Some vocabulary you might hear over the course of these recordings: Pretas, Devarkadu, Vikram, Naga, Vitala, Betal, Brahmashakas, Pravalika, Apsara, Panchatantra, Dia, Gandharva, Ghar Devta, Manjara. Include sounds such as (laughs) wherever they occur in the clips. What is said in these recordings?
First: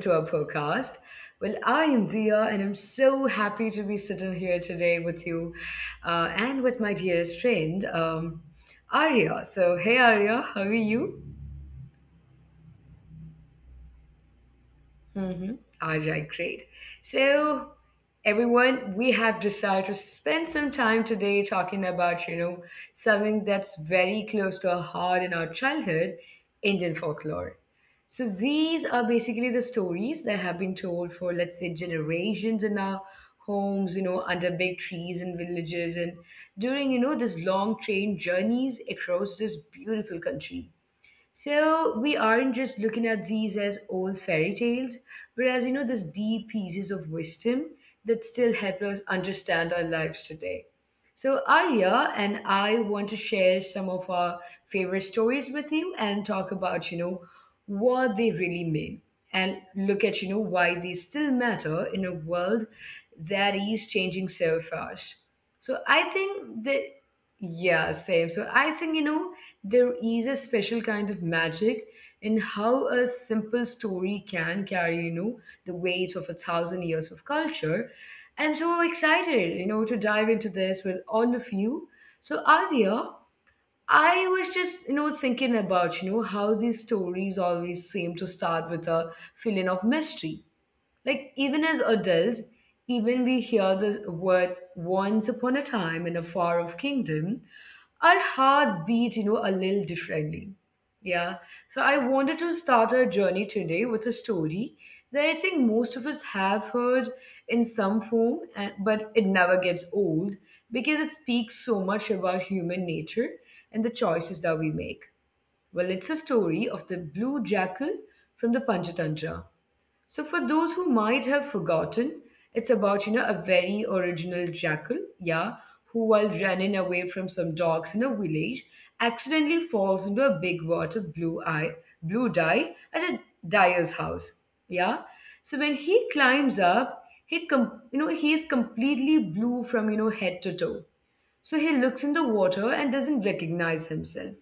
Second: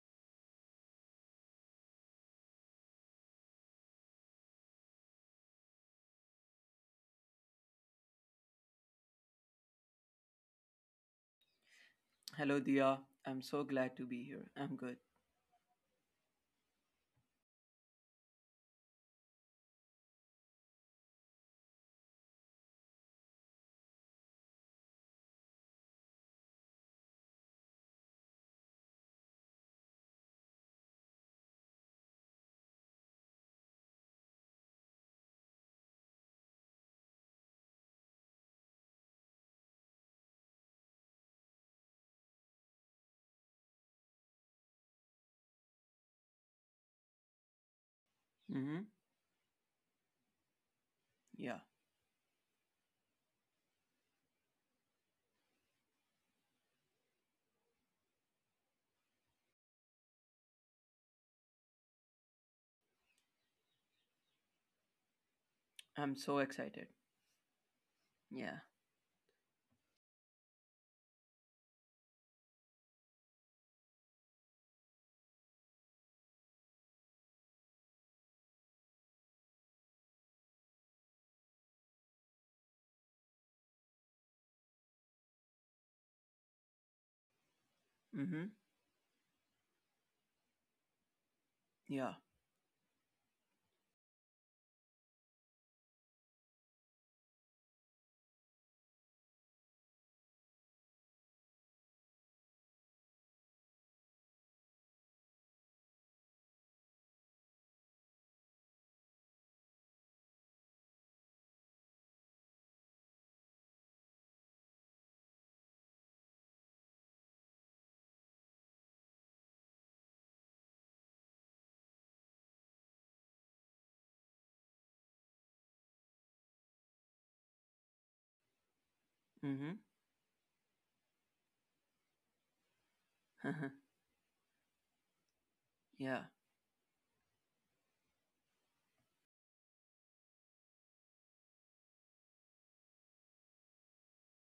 to our podcast. Well, I am Dia, and I'm so happy to be sitting here today with you and with my dearest friend, Arya. So, hey Arya, how are you? Hello, Dia. I'm so glad to be here. I'm good. Mm-hmm. All right, great. So, everyone, we have decided to spend some time today talking about, something that's very close to our heart in our childhood Indian folklore. So, these are basically the stories that have been told for, let's say, generations in our homes, under big trees and villages, and during, these long train journeys across this beautiful country. So we aren't just looking at these as old fairy tales, whereas these deep pieces of wisdom that still help Mm-hmm. us understand our lives today. So Yeah. Arya and I want to share some of our favorite stories with you and talk about what they really mean, and look at why they still matter in a world that is changing so fast. So I I'm so think excited. that yeah, same. So Yeah. I think there is a special kind of magic in how a simple story can carry, the weight of a thousand years of culture. And I'm so excited, to dive into this with all of you. So, Arya, I was just, thinking about, how these stories always seem to Mm-hmm. start with a feeling of mystery. Like, even as Yeah. adults, even we hear the words once upon a time in a far off kingdom, our hearts beat, a little differently. Yeah. So I wanted to start our journey today with a story that I think most of us have heard in some form, and, but it never gets old because it speaks so much about human nature and the choices that we make. Well, it's a story of the blue jackal from the Panchatantra. So for those who might have forgotten, it's about a very original jackal, yeah, who while running away from some dogs in a village, Mm-hmm. accidentally falls into a big vat of blue eye, blue dye at a dyer's house, yeah. So when (laughs) he yeah. climbs up, he is completely blue from head to toe. So he looks in the water and doesn't recognize himself.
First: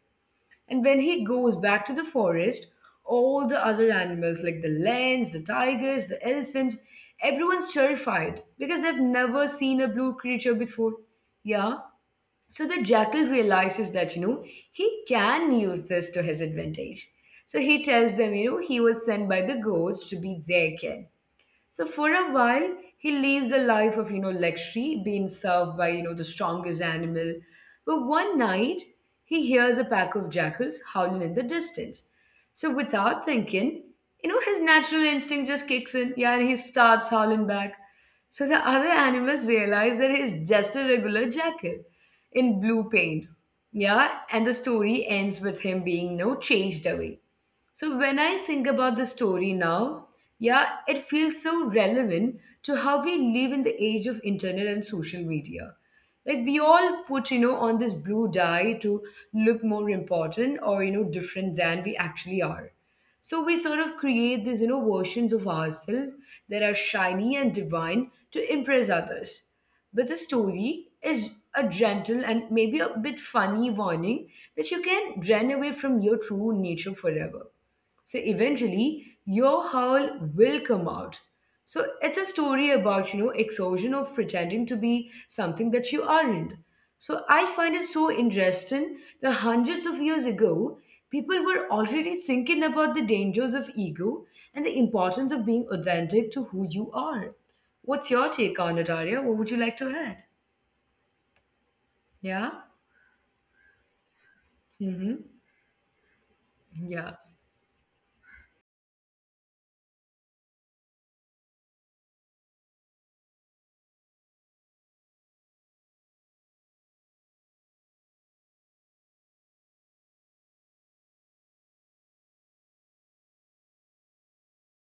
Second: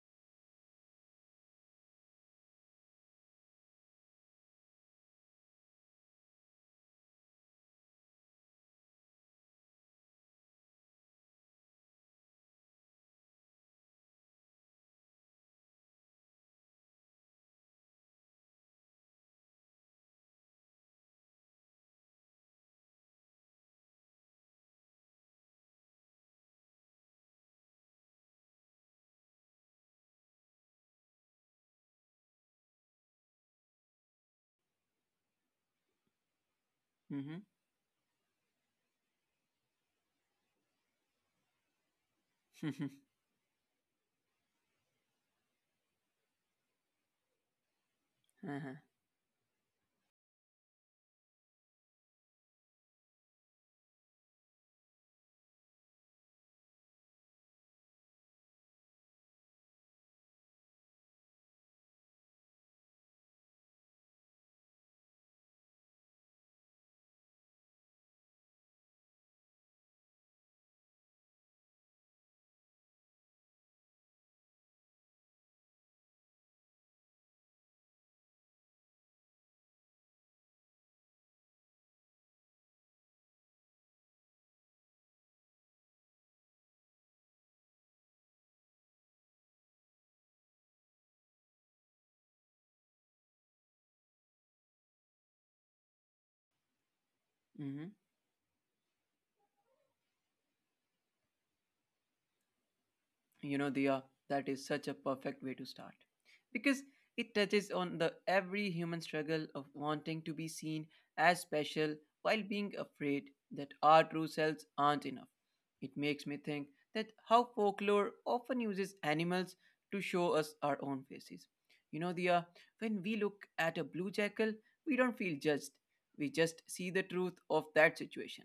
And when he goes back to the forest, all the other animals, like the lions, the tigers, the elephants, everyone's terrified because they've never seen a blue creature before. Yeah. So the jackal realizes that, he can use this to his advantage. So he tells them, he was sent by the gods to be their king. So for a while, he lives a life of, luxury, being served by, the strongest animal. But one night, he hears a pack of jackals howling in the distance. So without Mm-hmm. thinking, his natural instinct just kicks in, yeah, and he starts howling back. So the other animals realize that he's just a regular jackal in blue paint. Yeah, and (laughs) the mm-hmm. story ends with him being, chased away. So when I think about the story now, yeah, it feels so relevant to how we live in the age of internet and social media. Like we all put, on this blue dye to look more important or, different than we actually are. So we sort of create these, versions of ourselves that are shiny and divine to impress others. But the story is a gentle and maybe a bit funny warning that you can run away from your true nature forever. So eventually, your howl will come out. So it's a story about, exhaustion of pretending to be something that you aren't. So I find it so interesting that hundreds of years ago, people were already thinking about the dangers of ego and the importance of being authentic to who you are. What's your take on it, Arya? What would you like to Diya, add? that is such a perfect way to start Yeah? because it touches on the every Mm-hmm. human struggle of wanting to be seen Yeah. as special, while being afraid that our true selves aren't enough. It makes me think that how folklore often uses animals to show us our own faces. Diya, when we look at a blue jackal, we don't feel judged. We just see the truth of that situation.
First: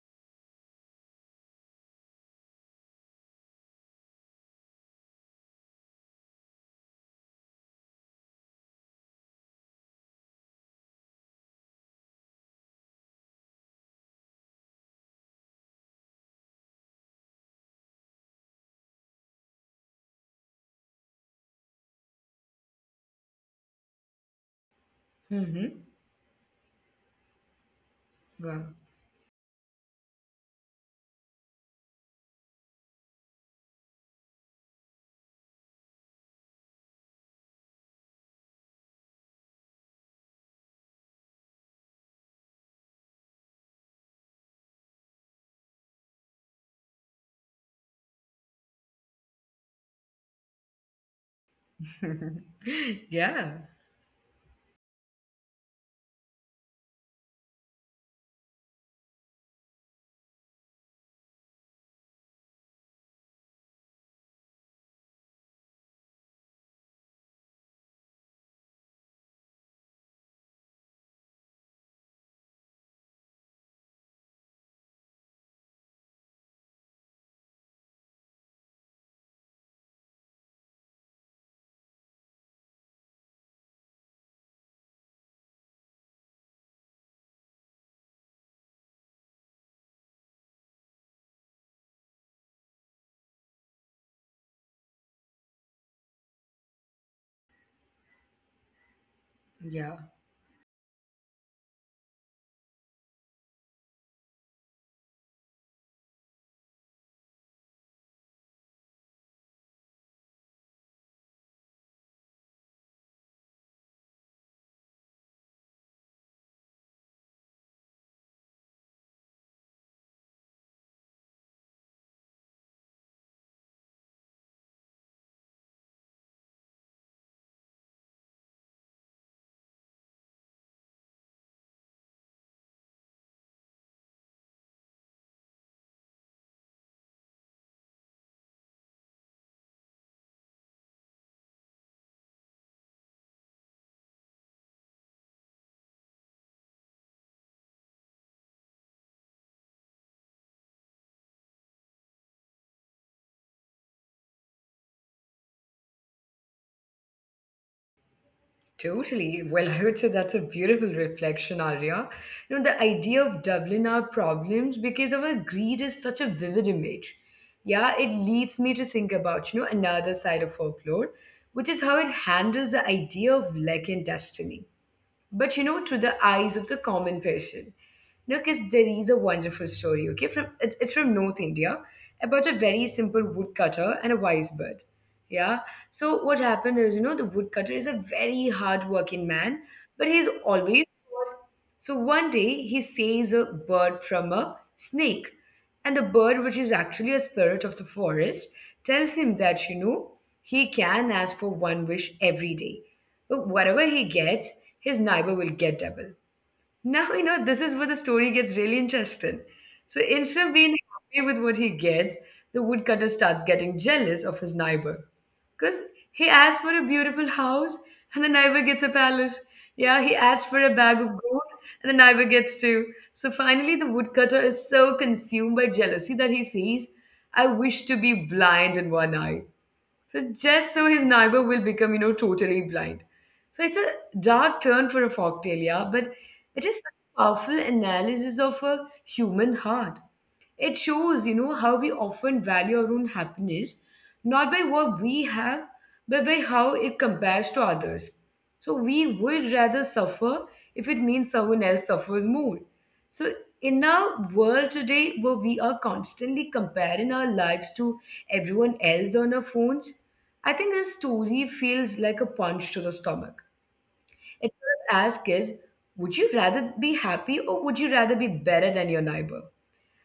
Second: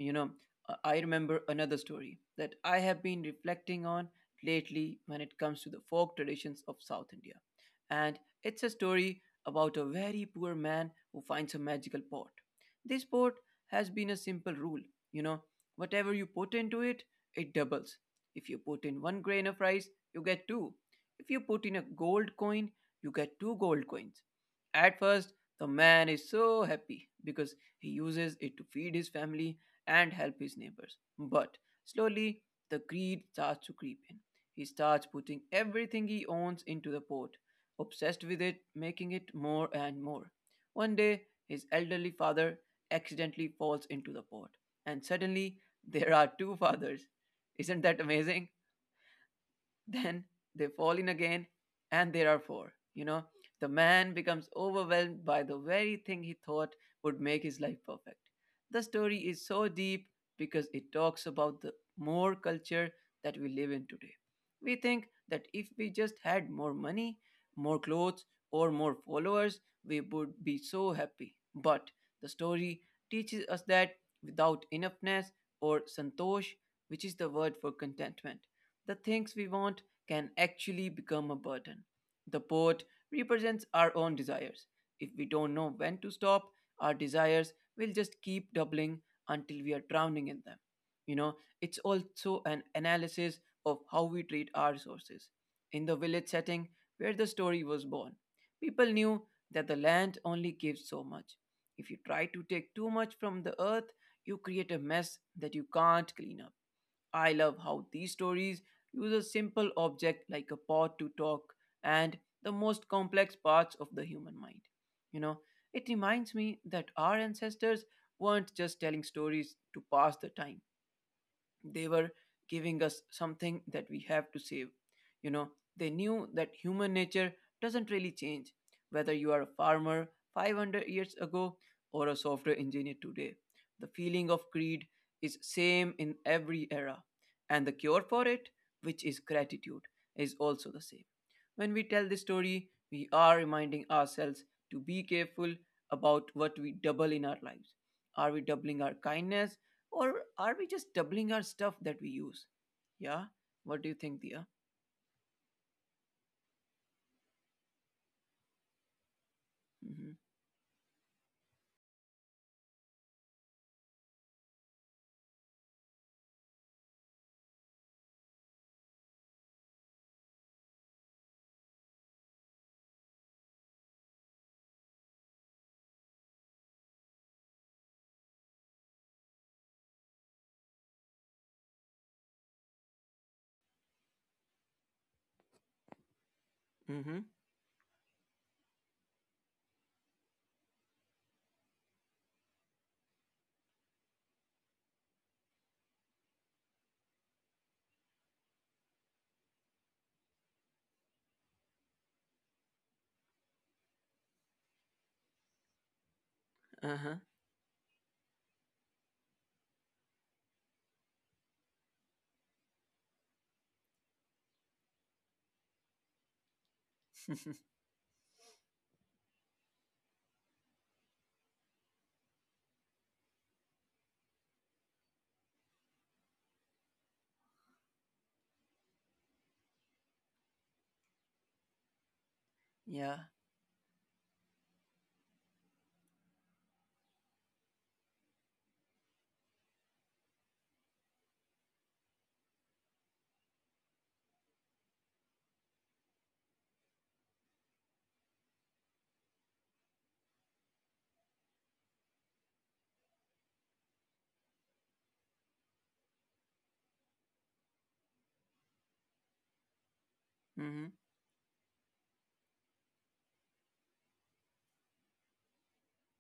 you know I remember another story that I have been reflecting on lately when it comes to the folk traditions of South India. And it's a story about a very poor man who finds a magical pot. This pot has been a simple rule. you know Whatever you put into it, it doubles. If you put in one grain of rice, you get two. If you put in a gold coin, you get two gold coins. At Mm-hmm. first, the man is so happy because he Wow. (laughs) uses it to feed his family and help his neighbors. But slowly, the greed starts to creep in. He starts putting everything he owns into the pot, obsessed with it, making it more and more. One day, his elderly father accidentally falls into the pot, and suddenly, there are two fathers. Isn't that amazing? Then they fall in again, and there are four. Yeah. The man becomes overwhelmed by the very thing he thought would make his life perfect. The story is so deep because it talks about the more culture that we live in today. We think that if we just had more money, more clothes, or more followers, we would be so happy. But the story teaches us that without enoughness or santosh, which is the word for contentment, the things we want can actually become a burden. The poet represents our own desires. If we don't know when to stop, our desires will just keep doubling until we are drowning in them. You know, it's also an analysis of how we treat our resources. In the village setting where the story was born, Yeah. people knew that the land only gives so much. If you try to take too much from the earth, you create a mess that you can't clean up. I love how these stories use a simple object like a pot to talk and the most complex parts of the human mind. You know, it reminds me that our ancestors weren't just telling stories to pass the time, they were giving us something that we have to save. You know, they knew that human nature doesn't really change, whether you are a farmer 500 years ago or a software engineer today. The feeling of greed is same in every era, and the cure for it, which is gratitude, is also the same. When we tell this story, we are reminding ourselves to be careful about what we double in our lives. Are we doubling our kindness or are we just doubling our stuff that we use? Yeah. What do you think, Dia? Totally. Well, I would say that's a beautiful reflection, Arya. Mm-hmm. You know, the idea of doubling our problems because of our greed is such a vivid image. Yeah, it leads me to think about, another side of folklore, which is how it handles the idea of luck and destiny, but through the eyes of the common person. Now, because there is a wonderful story, okay, it's from North India, about a very simple woodcutter and a wise bird. Yeah. So what happened is, the woodcutter is a very hard-working man, Mm-hmm. but he's always so one day he saves a bird from a snake, and the bird, which is actually a spirit of the forest, tells him that, he can ask for one wish every day. But whatever he gets, his neighbor will get double. Now, this is where the story gets really interesting. So instead of being happy with what he gets, the woodcutter starts getting jealous of his neighbor. Because he asks for a beautiful house and the neighbor gets a palace. Yeah, he asks for Uh-huh. a bag of gold and the neighbor gets two. So finally, the woodcutter is so consumed by jealousy that he sees, I wish to be blind in one eye. So just so his neighbor will become, totally blind. So it's a dark turn for a folk tale, yeah, but (laughs) yeah. it is such a powerful analysis of a human heart. It shows, how we often value our own happiness, not by what we have, but by how it compares to others. So we would rather suffer if it means someone else suffers more. So in our world today, where we are constantly comparing our lives to everyone else on our phones, I think his story feels like a punch to the stomach. It Mm-hmm. sort of asks is, would you rather be happy or would you rather be better than your neighbor?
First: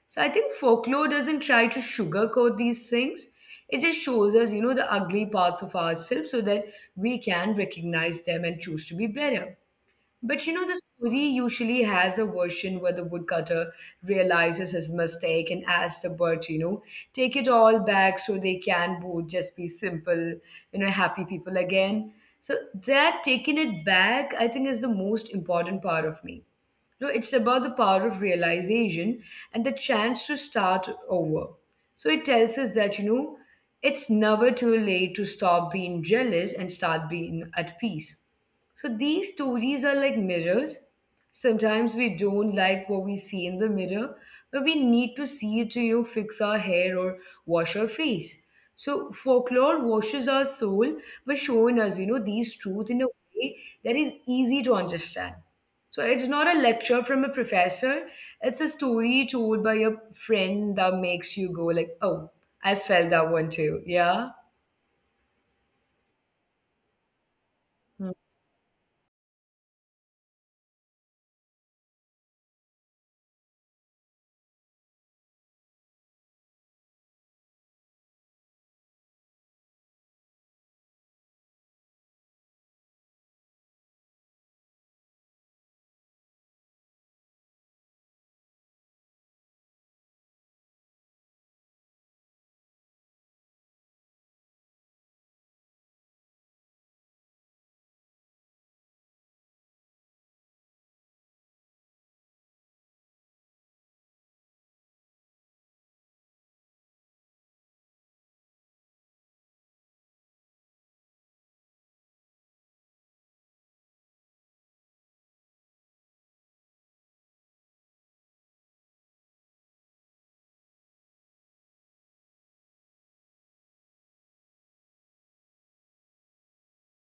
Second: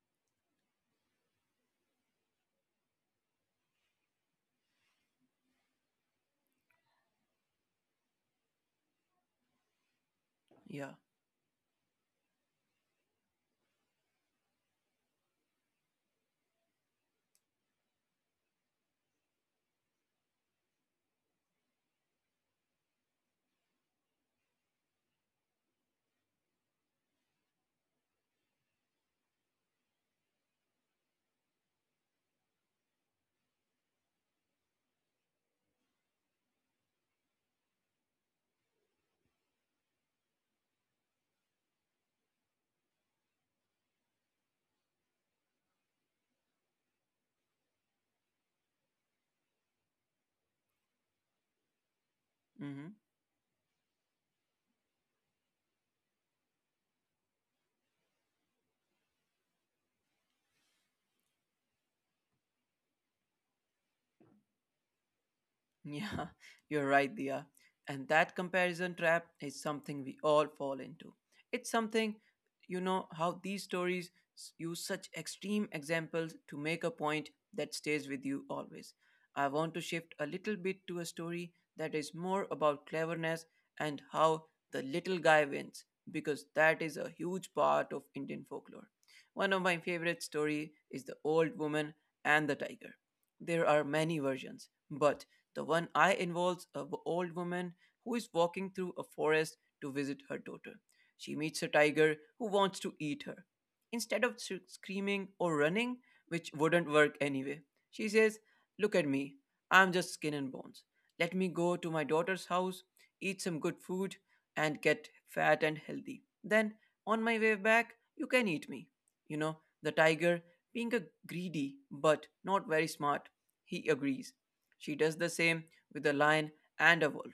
So I think folklore doesn't try to sugarcoat these things. It just shows us, the ugly parts of ourselves so that we can recognize them and choose to be better. But the Yeah. story usually has a version where the woodcutter realizes his mistake and asks the bird to, take it all back so they can both just be simple, happy people again. So that taking it back, I think, is the most important part of me. No, it's about the power of realization and the chance to start over. So it tells us that, it's never too late to stop being jealous and start being at peace. So these stories are like mirrors. Sometimes we don't like what we see in the mirror, but we need to see it to, fix our hair or wash our face. So folklore washes our soul by showing us, these truth in Mm-hmm. a way that is easy to understand. So it's not a lecture from a professor, it's a story told by a friend that makes you go like, "Oh, I felt that one too." Yeah. Yeah, (laughs) you're right, Dia. And that comparison trap is something we all fall into. It's something, how these stories use such extreme examples to make a point that stays with you always. I want to shift a little bit to a story that is more about cleverness and how the little guy wins, because that is a huge part of Indian folklore. One of my favorite story is The Old Woman and the Tiger. There are many versions, but the one I involves a old woman who is walking through a forest to visit her daughter. She meets a tiger who wants to eat her. Instead of screaming or running, which wouldn't work anyway, she says, "Look at me. I'm just skin and bones. Let me go to my daughter's house, eat some good food, and get fat and healthy. Then, on my way back, you can eat me." The tiger, being a greedy but not very smart, he agrees. She does the same with a lion and a wolf.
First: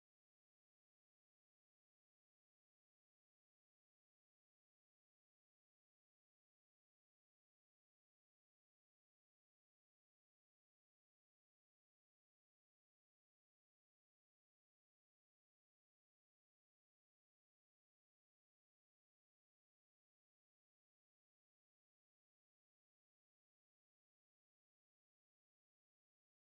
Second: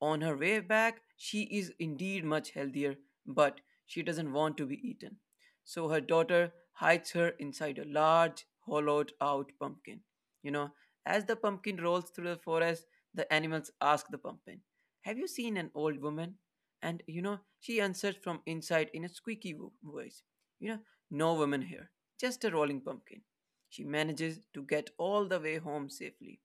On her way back, she is indeed much healthier, but she doesn't want to be eaten. So her daughter hides her inside a large, hollowed out pumpkin. You know, as the pumpkin rolls through the forest, the animals ask the pumpkin, "Have you seen an old woman?" And, she answers from inside in a squeaky voice, You know, "No woman here, just a rolling pumpkin." She manages to get all the way home safely.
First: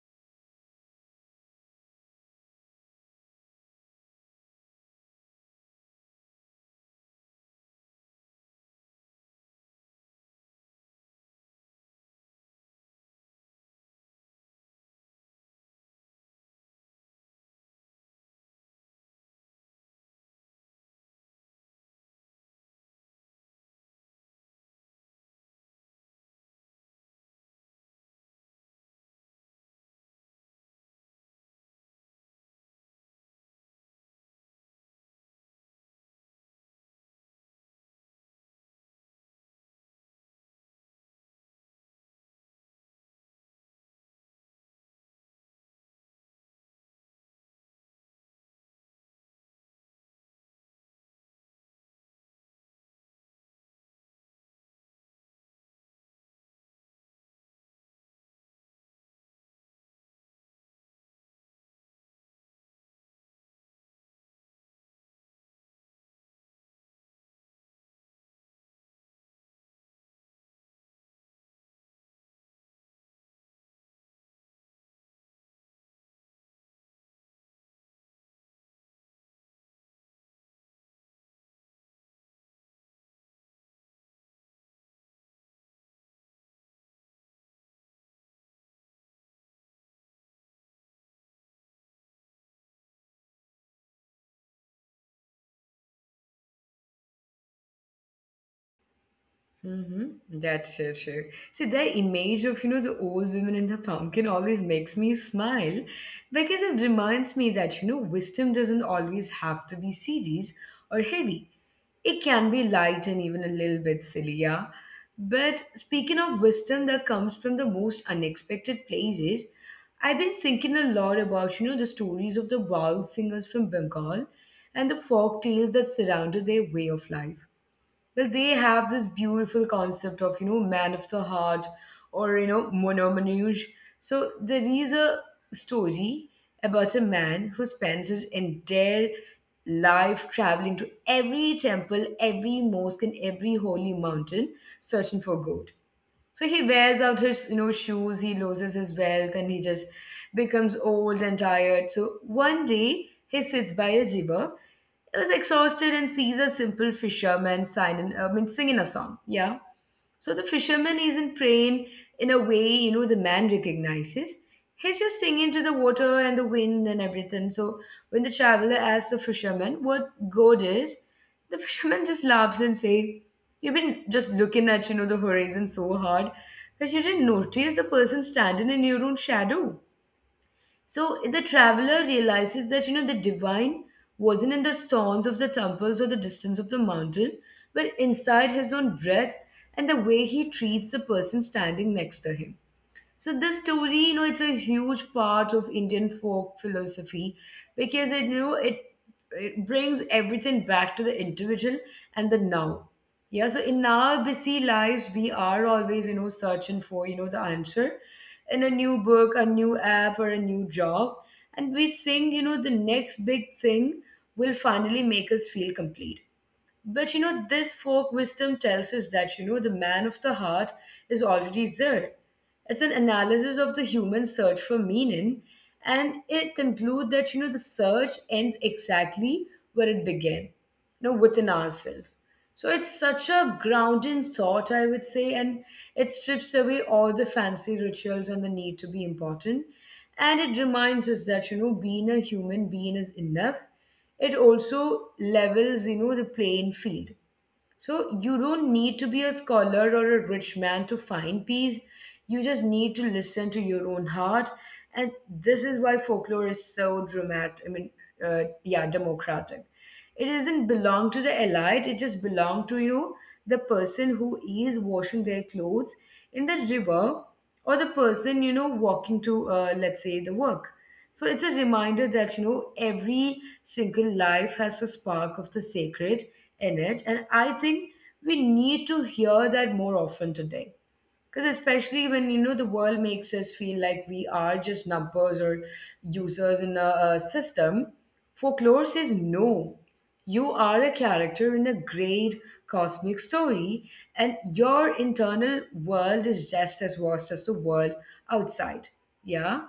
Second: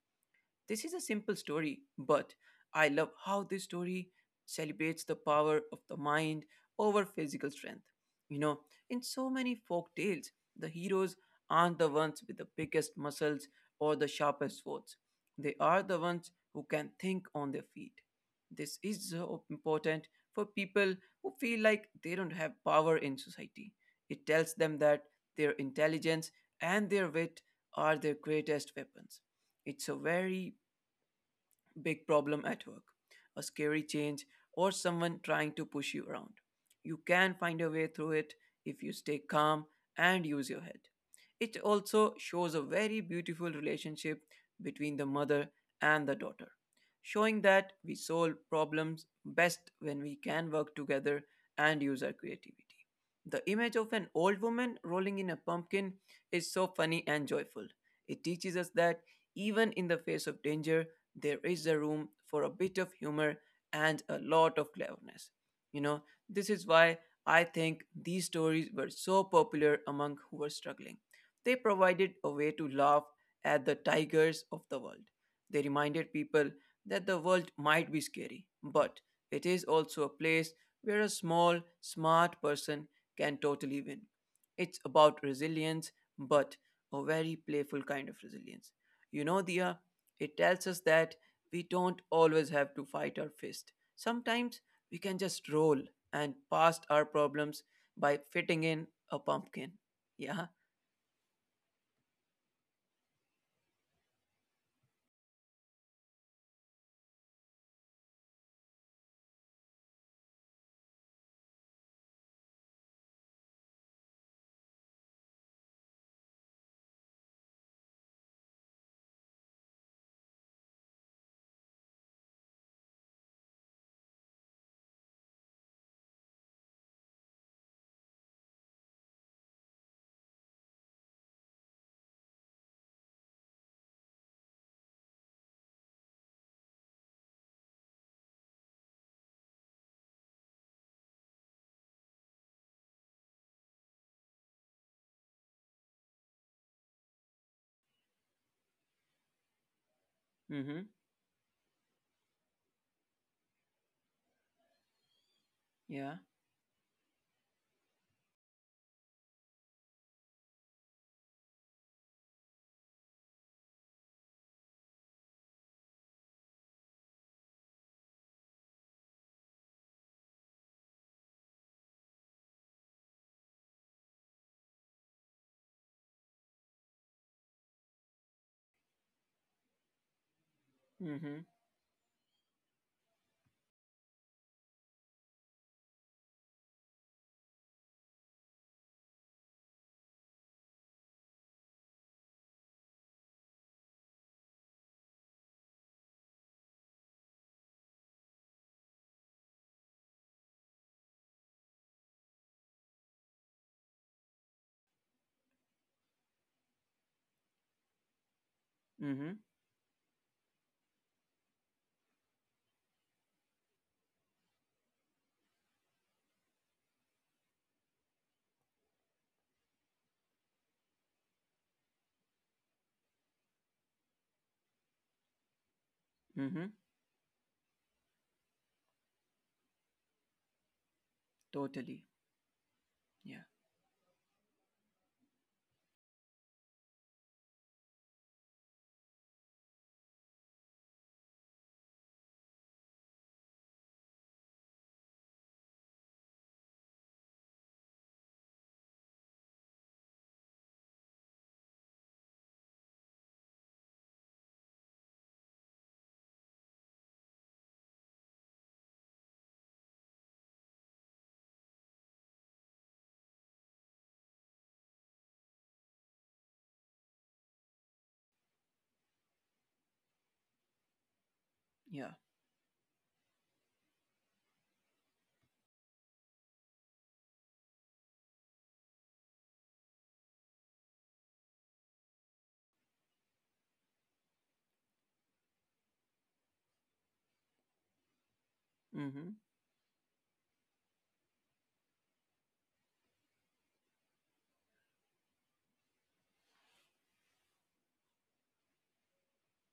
This is a simple story, but I love how this story celebrates the power of the mind over physical strength. You know, in so many folk tales, the heroes aren't the ones with the biggest muscles or the sharpest swords. They are the ones who can think on their feet. This is so important for people who feel like they don't have power in society. It tells them that their intelligence and their wit are their greatest weapons. It's a very big problem at work, a scary change, or someone trying to push you around. You can find a way through it if you stay calm and use your head. It also shows a very beautiful relationship between the mother and the daughter, showing that we solve problems best when we can work together and use our creativity. The image of an old woman rolling in a pumpkin is so funny and joyful. It teaches us that even in the face of danger, there is a room for a bit of humor and a lot of cleverness. You know, this is why I think these stories were so popular among who were struggling. They provided a way to laugh at the tigers of the world. They reminded people that the world might be scary, but it is also a place where a small, smart person can totally win. It's about resilience, but a very playful kind of resilience. Dia, it tells us that we don't always have to fight our fist. Sometimes we can just roll and past our problems by fitting in a pumpkin. Yeah. Mm-hmm. That's so true. See, the image of, the old women in the pumpkin always makes me smile because it reminds me that, wisdom doesn't always have to be serious or heavy. It can be light and even a little bit silly, yeah. But speaking of wisdom that comes from the most unexpected places, I've been thinking a lot about, the stories of the wild singers from Bengal and the folk tales that surrounded their way of life. Well, they have this beautiful concept of man of the heart, or monomanouge. So there is a story about a man who spends his entire life traveling to every temple, every mosque, and every holy mountain, searching for god. So he wears out his, shoes, he loses his wealth, and he just Mm-hmm. becomes old and tired. So one day he sits by a river, he was exhausted, Yeah. and sees a simple fisherman I mean, singing a song. Yeah. So the fisherman isn't praying in a way, the man recognizes. He's just singing to the water and the wind and everything. So when the traveler asks the fisherman what God is, the fisherman (laughs) just laughs and says, "You've been just looking at, the horizon so hard that you didn't notice the person standing in your own shadow." So Mm-hmm. the traveler realizes that the divine wasn't in the stones of the temples or the distance of the mountain, but inside his own breath and the way he treats the person standing next to him. So this story, it's a huge part of Indian folk philosophy because it, you know, it brings everything back to the individual and the now. Yeah, so in our busy lives, we are always, searching for, the answer in a new Mm-hmm. book, a new app, or a new job. And we think, the next big thing will finally make us feel complete. But, this folk wisdom tells us that, the man of the heart is already there. It's an analysis of the human search for meaning, and it Mm-hmm. concludes that the search ends exactly where it began, within Totally. ourselves. So it's such Yeah. a grounding thought, I would say, and it strips away all the fancy rituals and the need to be important. And it reminds us that, being a human being is enough. It also levels, the playing field, so you don't need to be a scholar or a rich man to find peace. You just need to listen to your own heart. And this is why folklore is so dramatic. I mean, yeah, democratic. It doesn't belong to the elite. It just belong to you, the person who is washing their clothes in the river, or the person walking to, let's say, the work. So it's a reminder Yeah. that, every single life has a spark of the sacred in it. And I think we need to hear that more often today. Because especially when, the world makes us feel like we are just numbers or users in a system, folklore says Mm-hmm. no. You are a character in a great cosmic story, and your internal world is just as vast as the world outside. Yeah?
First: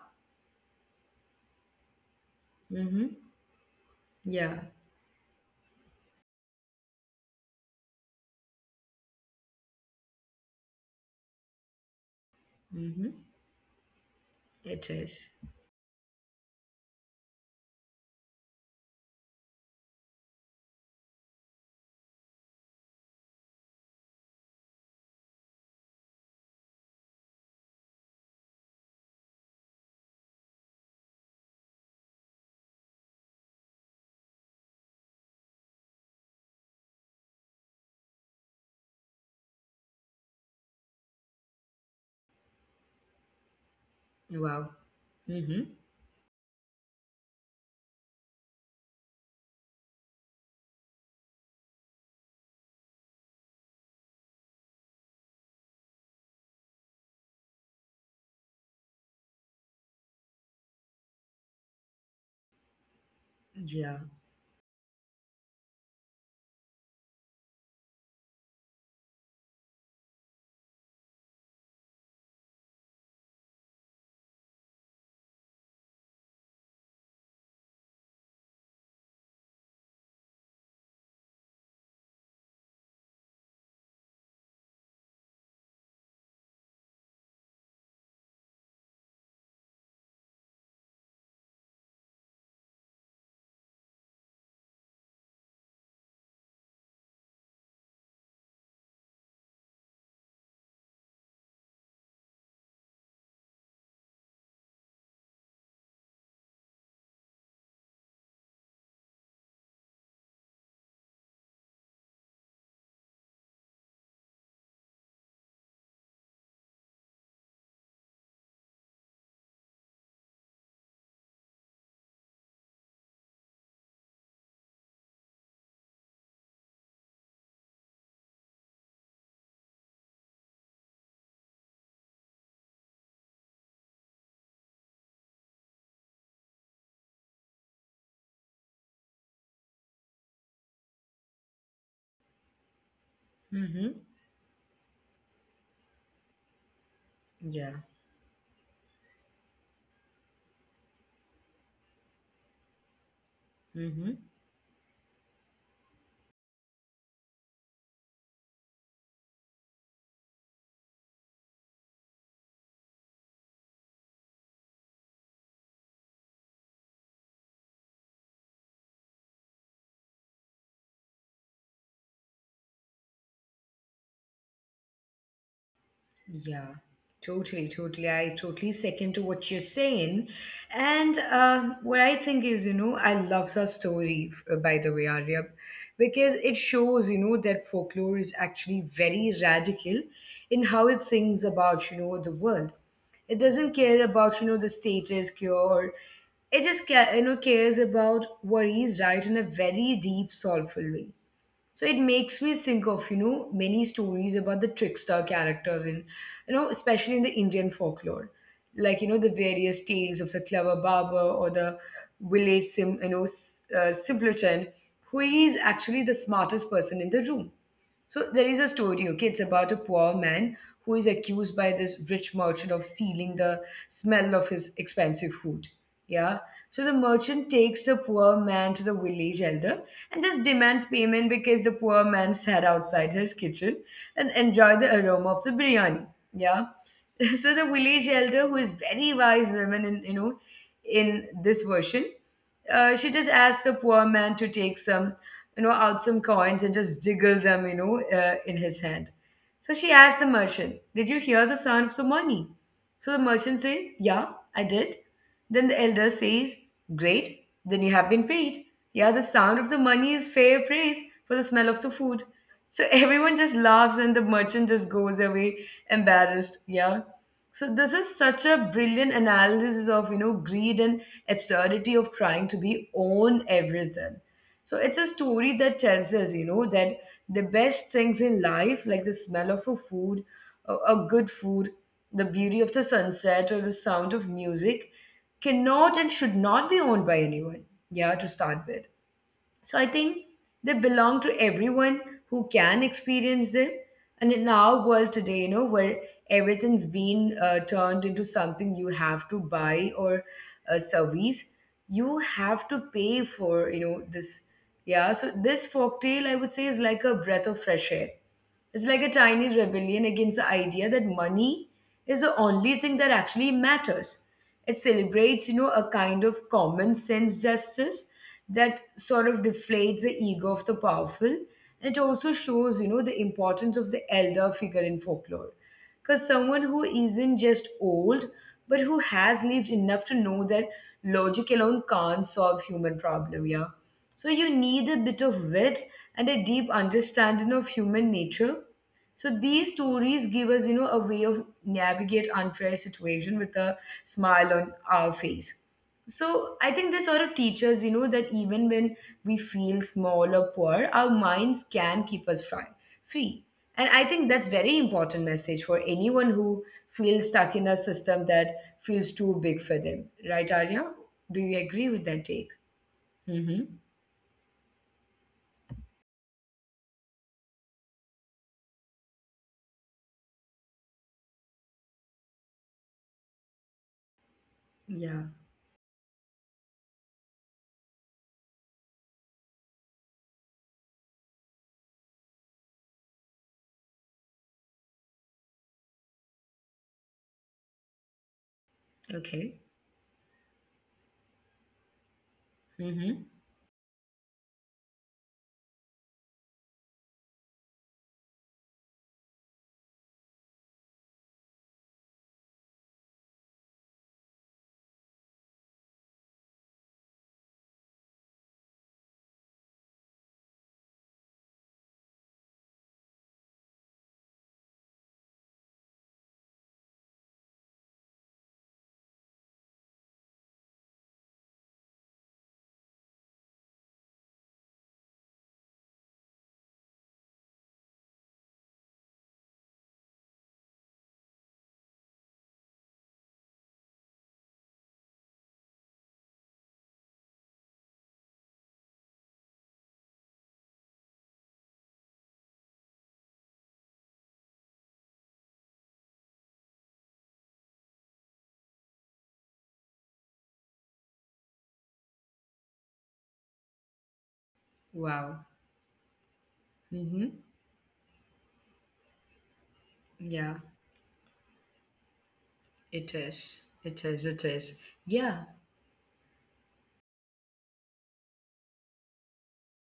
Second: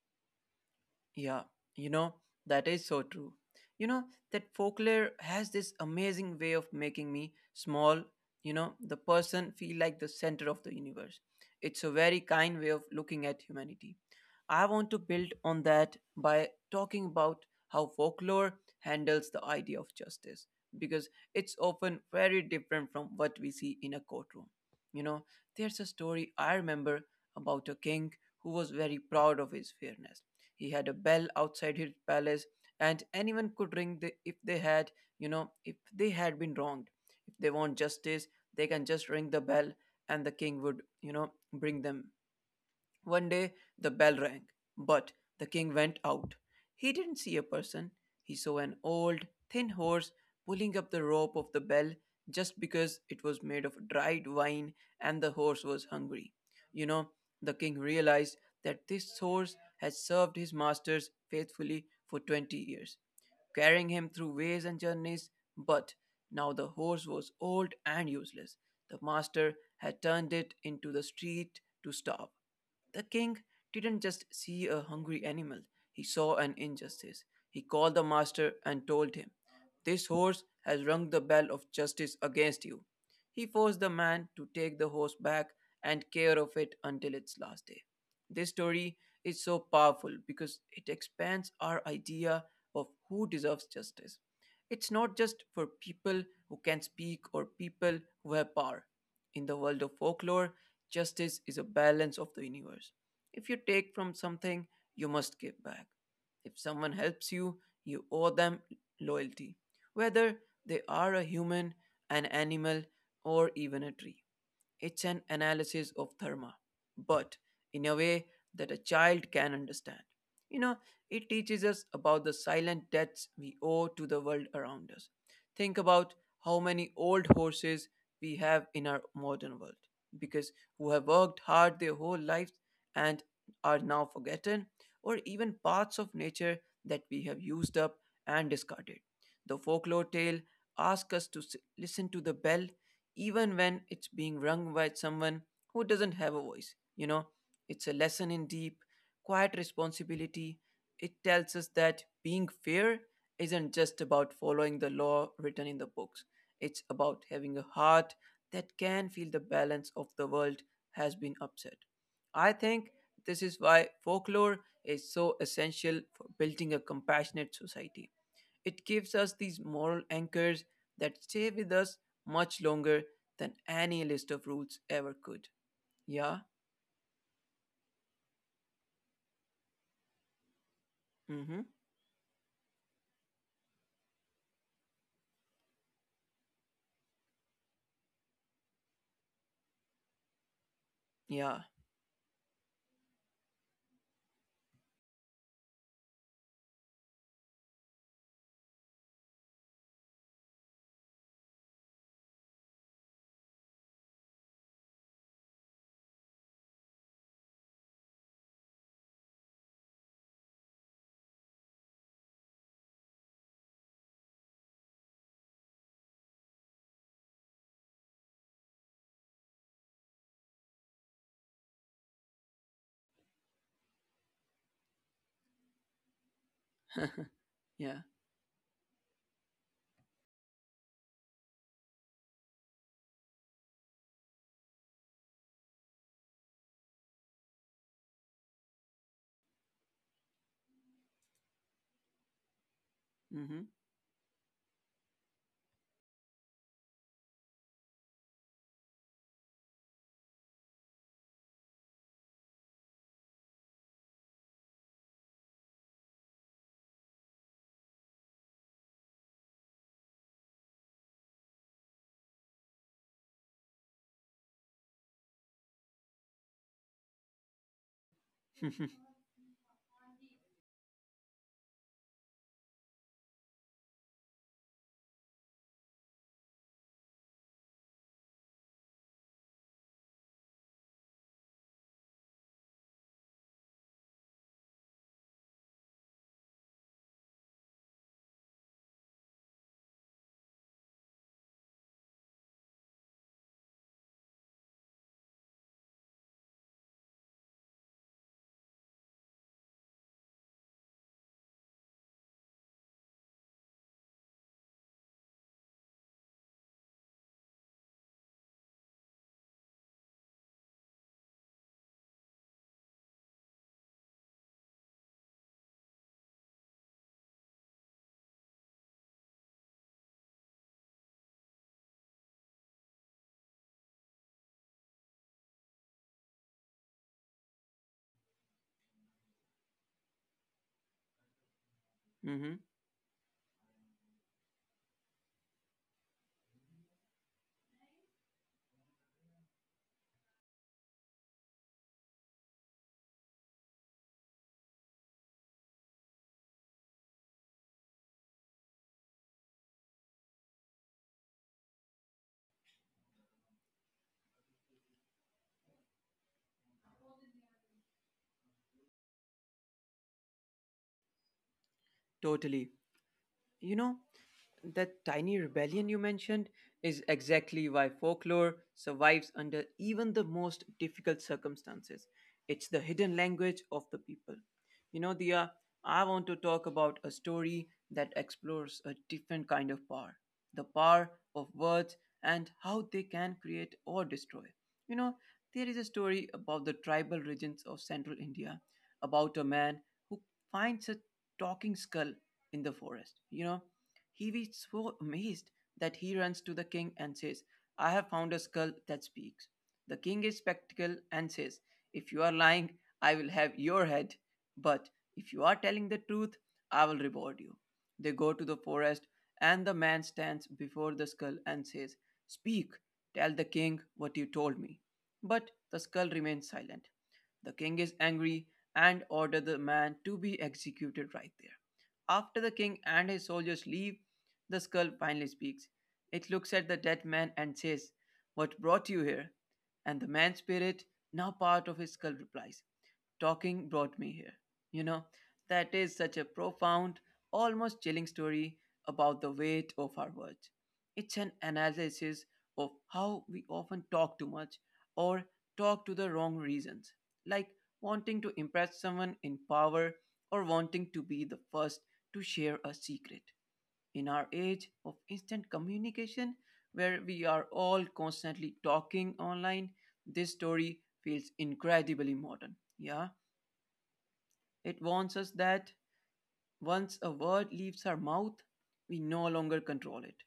Yeah. You know, that Mm-hmm. is so true. You know, Yeah. that folklore has this amazing way of making me small, the person feel like the center of the universe. It's a very kind way Mm-hmm. of looking at humanity. It I want is. to build on that by talking about how folklore handles the idea of justice because it's often very different from what we see in a courtroom. You know, there's a story I remember about a king who was very proud of his fairness. He had a bell outside his palace and anyone could ring the, if they had, if they had been wronged. If they want justice, they can just ring the bell and the king would, bring them. One day, the bell rang, Wow. but the Mm-hmm. king went out. He didn't see a person. He saw an old, thin horse pulling up the rope of the bell just because it was made of dried wine and the horse was hungry. You know, the king realized that this horse had served his masters faithfully for 20 years, Yeah. carrying him through ways and journeys. But now the horse was old and useless. The master had turned it into the street to starve. The king didn't just see a hungry animal, he saw an injustice. He called the master and told him, "This horse has rung the bell of justice against you." He forced the man to take the horse back and care of it until its last day. This story is so powerful because it expands our idea of who deserves justice. It's not just for people who can speak or people who have power. In the world of folklore, justice is a balance of the universe. If you take from something, you must give back. If someone helps you, you owe them loyalty, whether they are a human, an animal, or even a tree. It's an analysis of Dharma, but in a way that a child can understand. You know, it teaches us about the silent debts we owe to the world around us. Think about how many old horses we have in our modern world, because who have worked hard their whole lives and are now forgotten, or even parts of nature that we have used up and discarded. The folklore tale asks us to listen to the bell even Mm-hmm. when it's being rung by someone who doesn't have a voice. Yeah. It's a lesson in deep, quiet responsibility. It tells us that being fair isn't Mm-hmm. just about following the law written in the books, it's about having a heart that can feel the balance of the world has been upset. I think this is why folklore is so essential for building a compassionate society. It gives us these moral anchors that stay with us much longer than any list of rules ever could. Yeah. Yeah, totally, totally. I totally second to what you're saying. And Mm-hmm. what I think is, I love that story, by the way, Arya, because it shows, that folklore is actually very radical in how it thinks Yeah. about, the world. It doesn't care about, the status quo. It just, cares about what is right in a very deep, soulful way, so it makes me think of, many stories about the trickster characters in, especially in the Indian folklore. Like, the various tales of the clever barber or the village, sim, you know, s- simpleton, who is actually the smartest person in the room. So there is a story, okay? It's about a poor man who is accused by this rich merchant of stealing the smell of his expensive food. Yeah. So (laughs) the merchant yeah. takes the poor man to the village elder and just demands payment because the poor man sat outside his kitchen and enjoyed the aroma of the biryani. Yeah. (laughs) So the village elder, who is very wise woman in in this version, Mm-hmm. she just asked the poor man to take some out some coins and just jiggle them, in his hand. So she asked the merchant, "Did you hear the sound of the money?" So the merchant said, "Yeah, I did." Then the elder says, "Great, then you have been paid. Yeah, the sound of the money is fair praise for the smell of the food." So (laughs) everyone just laughs and the merchant just goes away embarrassed. Yeah. So this is such a brilliant analysis of, greed and absurdity of trying to be own everything. So it's a story that tells us, that the best things in life, like the smell of a food, a good food, the beauty of the sunset, or the sound of music, cannot and should not be owned by anyone. Yeah, to start with. So I think they belong to everyone who can experience them. And in our world today, where everything's been turned into something you have to buy or a service, you have to pay for, this. Yeah, so this folktale, I would say, is like a breath of fresh air. It's like a tiny rebellion against the idea that money is the only thing that actually matters. It celebrates, a kind of common sense justice that sort of deflates the ego of the powerful. And it also shows, the importance of the elder figure in folklore. Because someone who isn't just old, but who has lived enough to know that logic alone (laughs) can't mm-hmm. solve human problem, yeah. So you need a bit of wit and a deep understanding of human nature. So these stories give us, a way of navigate unfair situation with a smile on our face. So I think they sort of teach us, that even when we feel small or poor, our minds can keep us free. And I think that's very important message for anyone who feels stuck in a system that feels too big for them. Right, Arya? Do you agree with Totally. that take? You know, Mm-hmm. that tiny rebellion you mentioned is exactly why folklore survives under even the most difficult circumstances. It's the hidden language of the people. You know, Dia, Yeah. I want to talk about a story that explores a different kind of power, the power of words and how they can create or destroy. You know, there is a story about the tribal regions of central India about a man Okay. who finds a talking skull in the forest. You know, Mm-hmm. he was so amazed that he runs to the king and says, "I have found a skull that speaks." The king is spectacle and says, "If you are lying, I will have your head, but if you are telling the truth, I will reward you." They go to the forest, and the man stands before the skull and says, "Speak, tell the king what you told me." But the skull remains silent. The king is angry and orders the man to be executed right there. After the king and his soldiers leave, the skull finally speaks. It looks at the dead man and says, "What brought you here?" And the man's spirit, now part of his skull, replies, "Talking brought me here." You know, that is such a profound, almost chilling story about the weight of our words. It's an analysis of how we often talk too much or talk to the wrong reasons, like wanting to impress someone in power or wanting to be the first to share a secret. In our age of instant Wow. communication, where we are Mm-hmm. all constantly talking online, this story Yeah. feels incredibly modern. Yeah. It is. It is. It It warns is. us that Yeah. once a word leaves our mouth, we no longer control it.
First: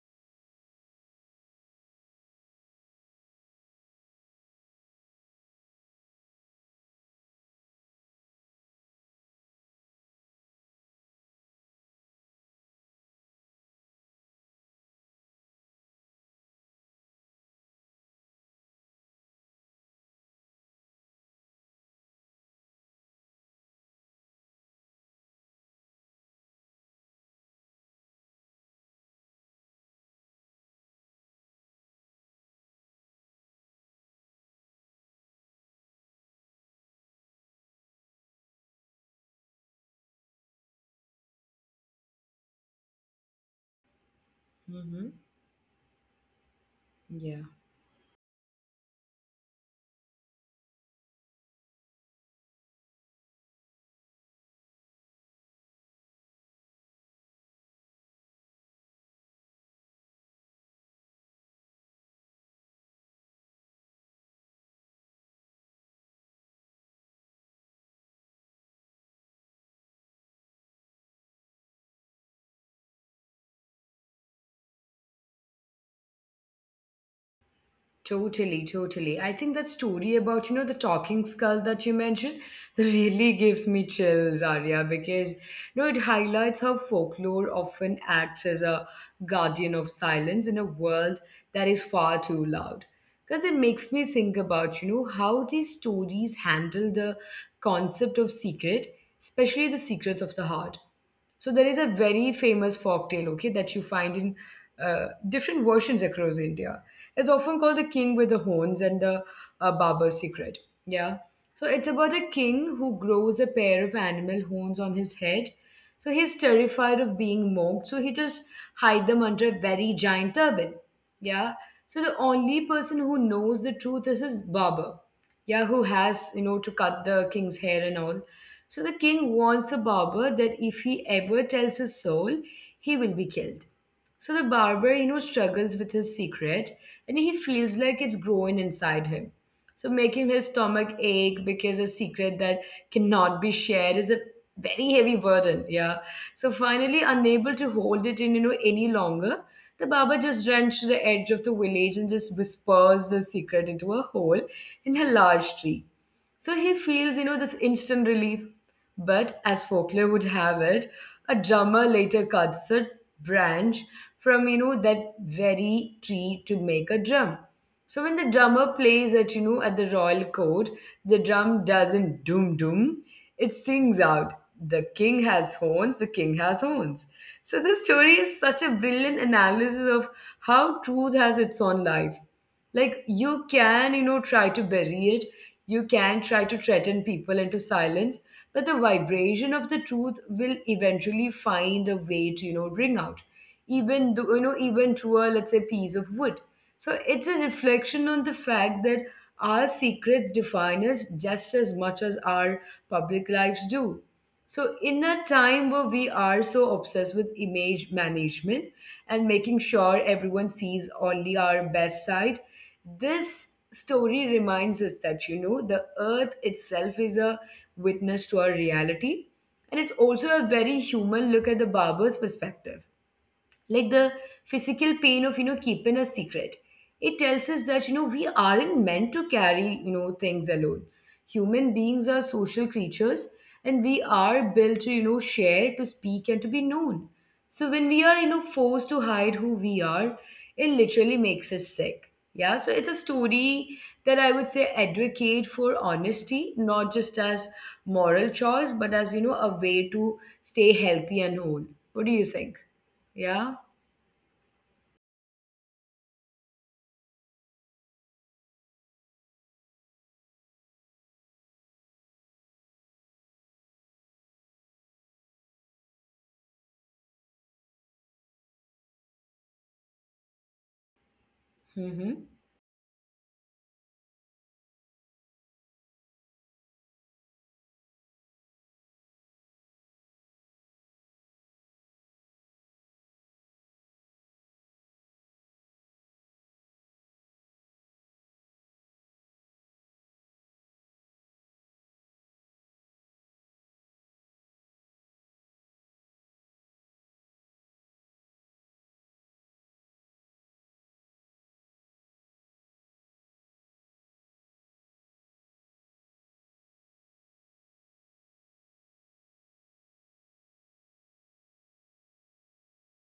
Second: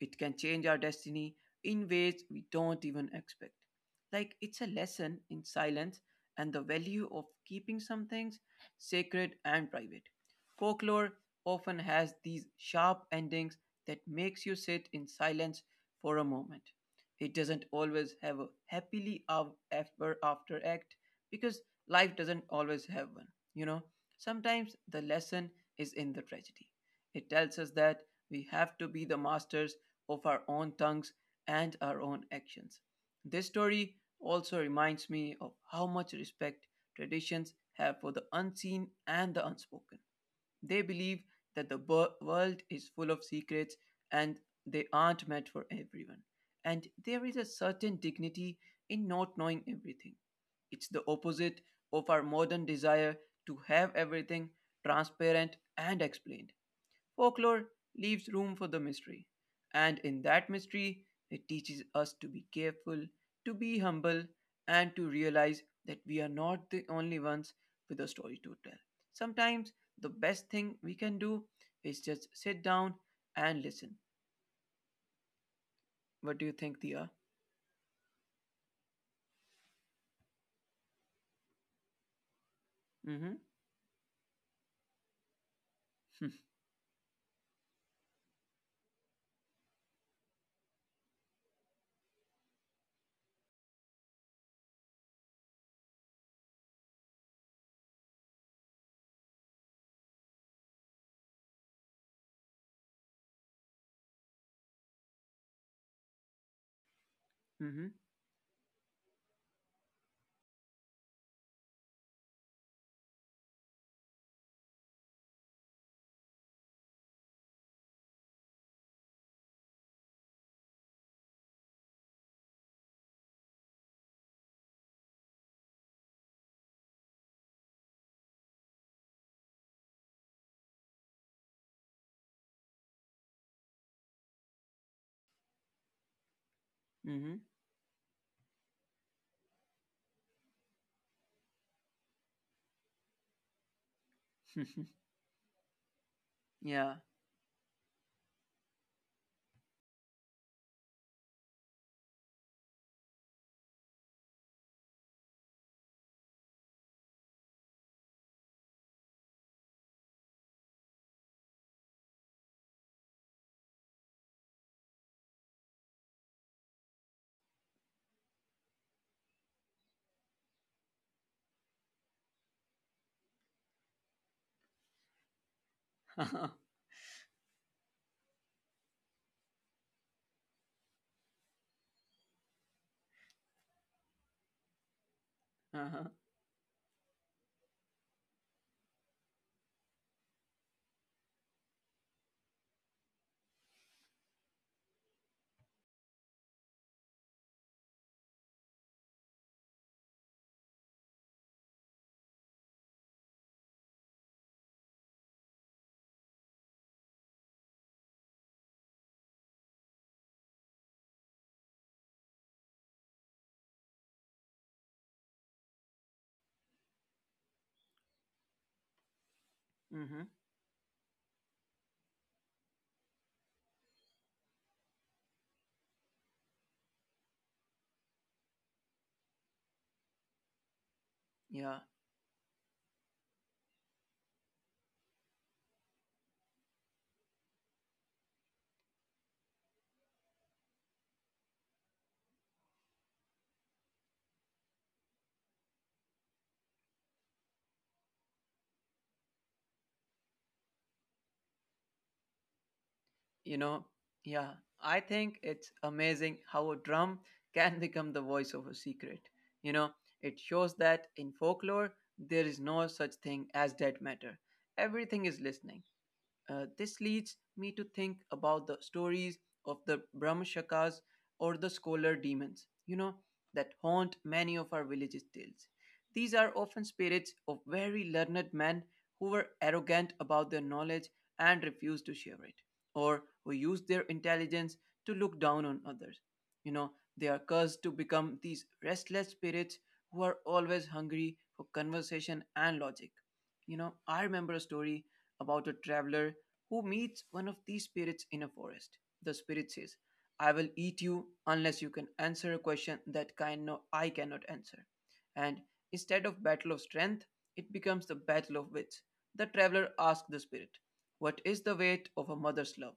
It can change our destiny in ways we don't even expect. Like it's a lesson in silence and the value of keeping some things sacred and private. Folklore often has these sharp endings that makes you sit in silence for a moment. It doesn't always have a ever after act because life doesn't always have one. You know, sometimes the lesson is in the tragedy. It tells us that we have to be the masters of our own tongues and our own actions. This story also reminds me of how much respect traditions have for the unseen and the unspoken. They believe that the world is full of secrets and they Mm-hmm. aren't meant for everyone. And there Yeah. is a certain dignity in not knowing everything. It's the opposite of our modern desire to have everything transparent and explained. Folklore leaves room for the mystery, and in that mystery, it teaches us to be careful, to be humble, and to realize that we are not the only ones with a story to tell. Sometimes the best thing we can do is just sit down and listen. What do you think, Dia? Totally, totally. I think that story about, the talking skull that you mentioned (laughs) really Mm-hmm. gives me chills, Arya, because, it highlights how (laughs) folklore often acts as a guardian of silence in a world that is far too loud. Because it makes me think about, how these stories handle the concept of secret, especially the secrets of the heart. So there is a very famous folk tale, okay, that you find in different versions across India. It's often called the king with the horns and the barber's secret. Yeah. So it's about a king who grows a pair of animal horns on his head. So he's terrified of being mocked, so he just hide them under a very giant turban. Yeah. So the only person who knows the truth is his barber. Yeah, who has, to cut the king's hair and all. So the king warns the barber that if he ever tells his soul, he will be killed. So the barber, struggles with his secret and he Mm-hmm. feels like it's growing inside him. So making his stomach ache because a secret that cannot be shared is a very Mm-hmm. heavy burden, yeah. So finally, (laughs) yeah. unable to hold it in, any longer, the barber just runs to the edge of the village and just whispers the secret into a hole in a large tree. So he feels, this instant relief. But as folklore would have it, a drummer later cuts a branch from that very tree to make a drum. So when the drummer plays at at the royal court, the drum doesn't doom doom. It sings out, "The king has horns. The (laughs) king has uh-huh. horns." So this story is such a brilliant analysis of how truth has its own life. Like you can try to bury it, you can try to threaten people into silence, but the vibration of the truth will eventually find a way to ring out, even though even through a, let's say, piece of wood. So it's a reflection on the fact that our secrets define us just as much as our public lives do. So in a time where we are so obsessed with image management and making sure everyone sees only our best side, this story reminds us that, the earth itself is a witness to our reality. And it's Mm-hmm. also a very human look at the barber's perspective, like the physical pain of keeping a secret. It tells us that we aren't meant to carry things alone. Human Yeah, beings are social creatures, and we are built to share, to speak, and to be known. So when we are forced to hide who we are, it literally makes us sick, yeah. So it's a story that I would say advocate for honesty, not just as moral choice but as, a way to stay healthy and whole. What do you think? Yeah. you know, yeah, I think it's amazing how a drum can (laughs) become the voice of a secret. You know, it shows that in folklore, there is no such thing as dead matter. Everything is listening. This leads me to think about the stories of the Brahmashakas or the scholar Mm-hmm. demons, that haunt many of our villages' tales. These are often spirits of very learned men who were arrogant about their knowledge and refused to share it, or who used their intelligence to look down on others. You know, they are cursed to become these restless spirits who are always hungry for conversation and logic. You know, I remember a story about a traveler who meets one of these spirits in a forest. The spirit says, "I will eat you unless you can answer a question that kind no, I cannot answer." And instead of battle of strength, it becomes the battle of wits. The traveler asks the spirit, "What is the weight of a mother's love?"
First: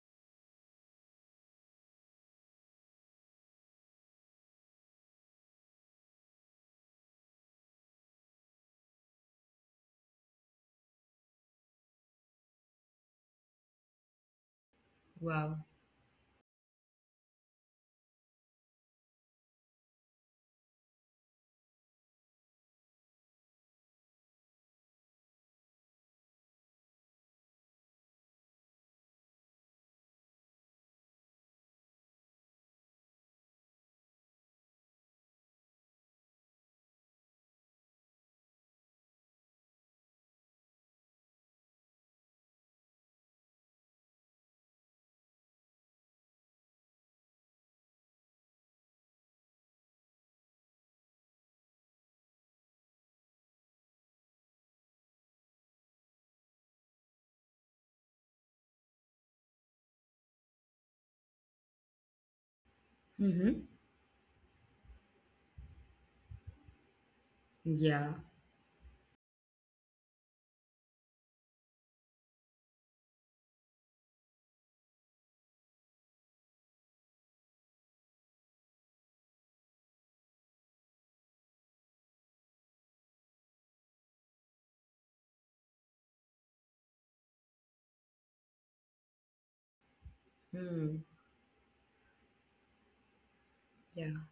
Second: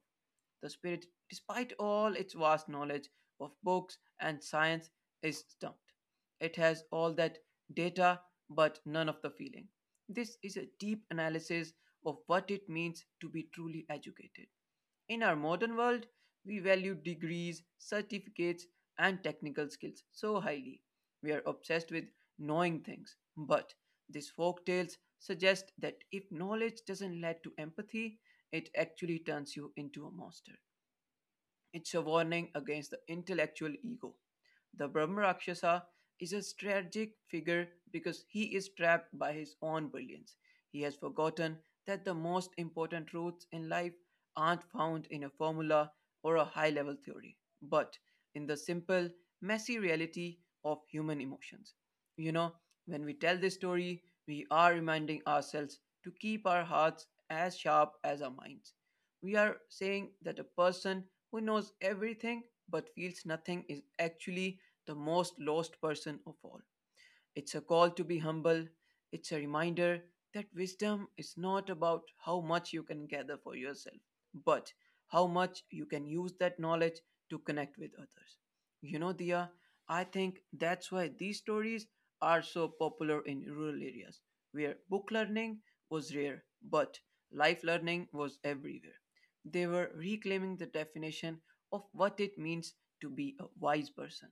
The spirit, despite all its vast knowledge of books and science, is stumped. It has all that data but none of the feeling. This is a deep analysis of what it means to be truly educated. In our Wow. modern world, we value degrees, certificates, and technical skills so highly. We are obsessed with knowing things. But these folktales suggest that if knowledge doesn't lead to empathy, it actually turns you into a monster. It's a warning against the intellectual ego. The Brahma Rakshasa is a tragic figure because he is trapped by his own brilliance. He has forgotten that the most important truths in life aren't found in a formula or a high level theory, but in the simple, messy reality of human emotions. You know, when we tell this story, we are reminding ourselves to keep our hearts as sharp as our minds. We are saying that a person who knows everything but feels nothing Mm-hmm. is actually the most lost person of all. It's a call to Yeah. be humble. It's a reminder that wisdom is not about how much you can gather for yourself, but how much you can use that knowledge to connect with others. You know, Dia, I think that's why these stories are so popular in rural areas where book learning was rare, but life learning was everywhere. They were reclaiming the Mm. definition of what it means to be a wise Yeah. person.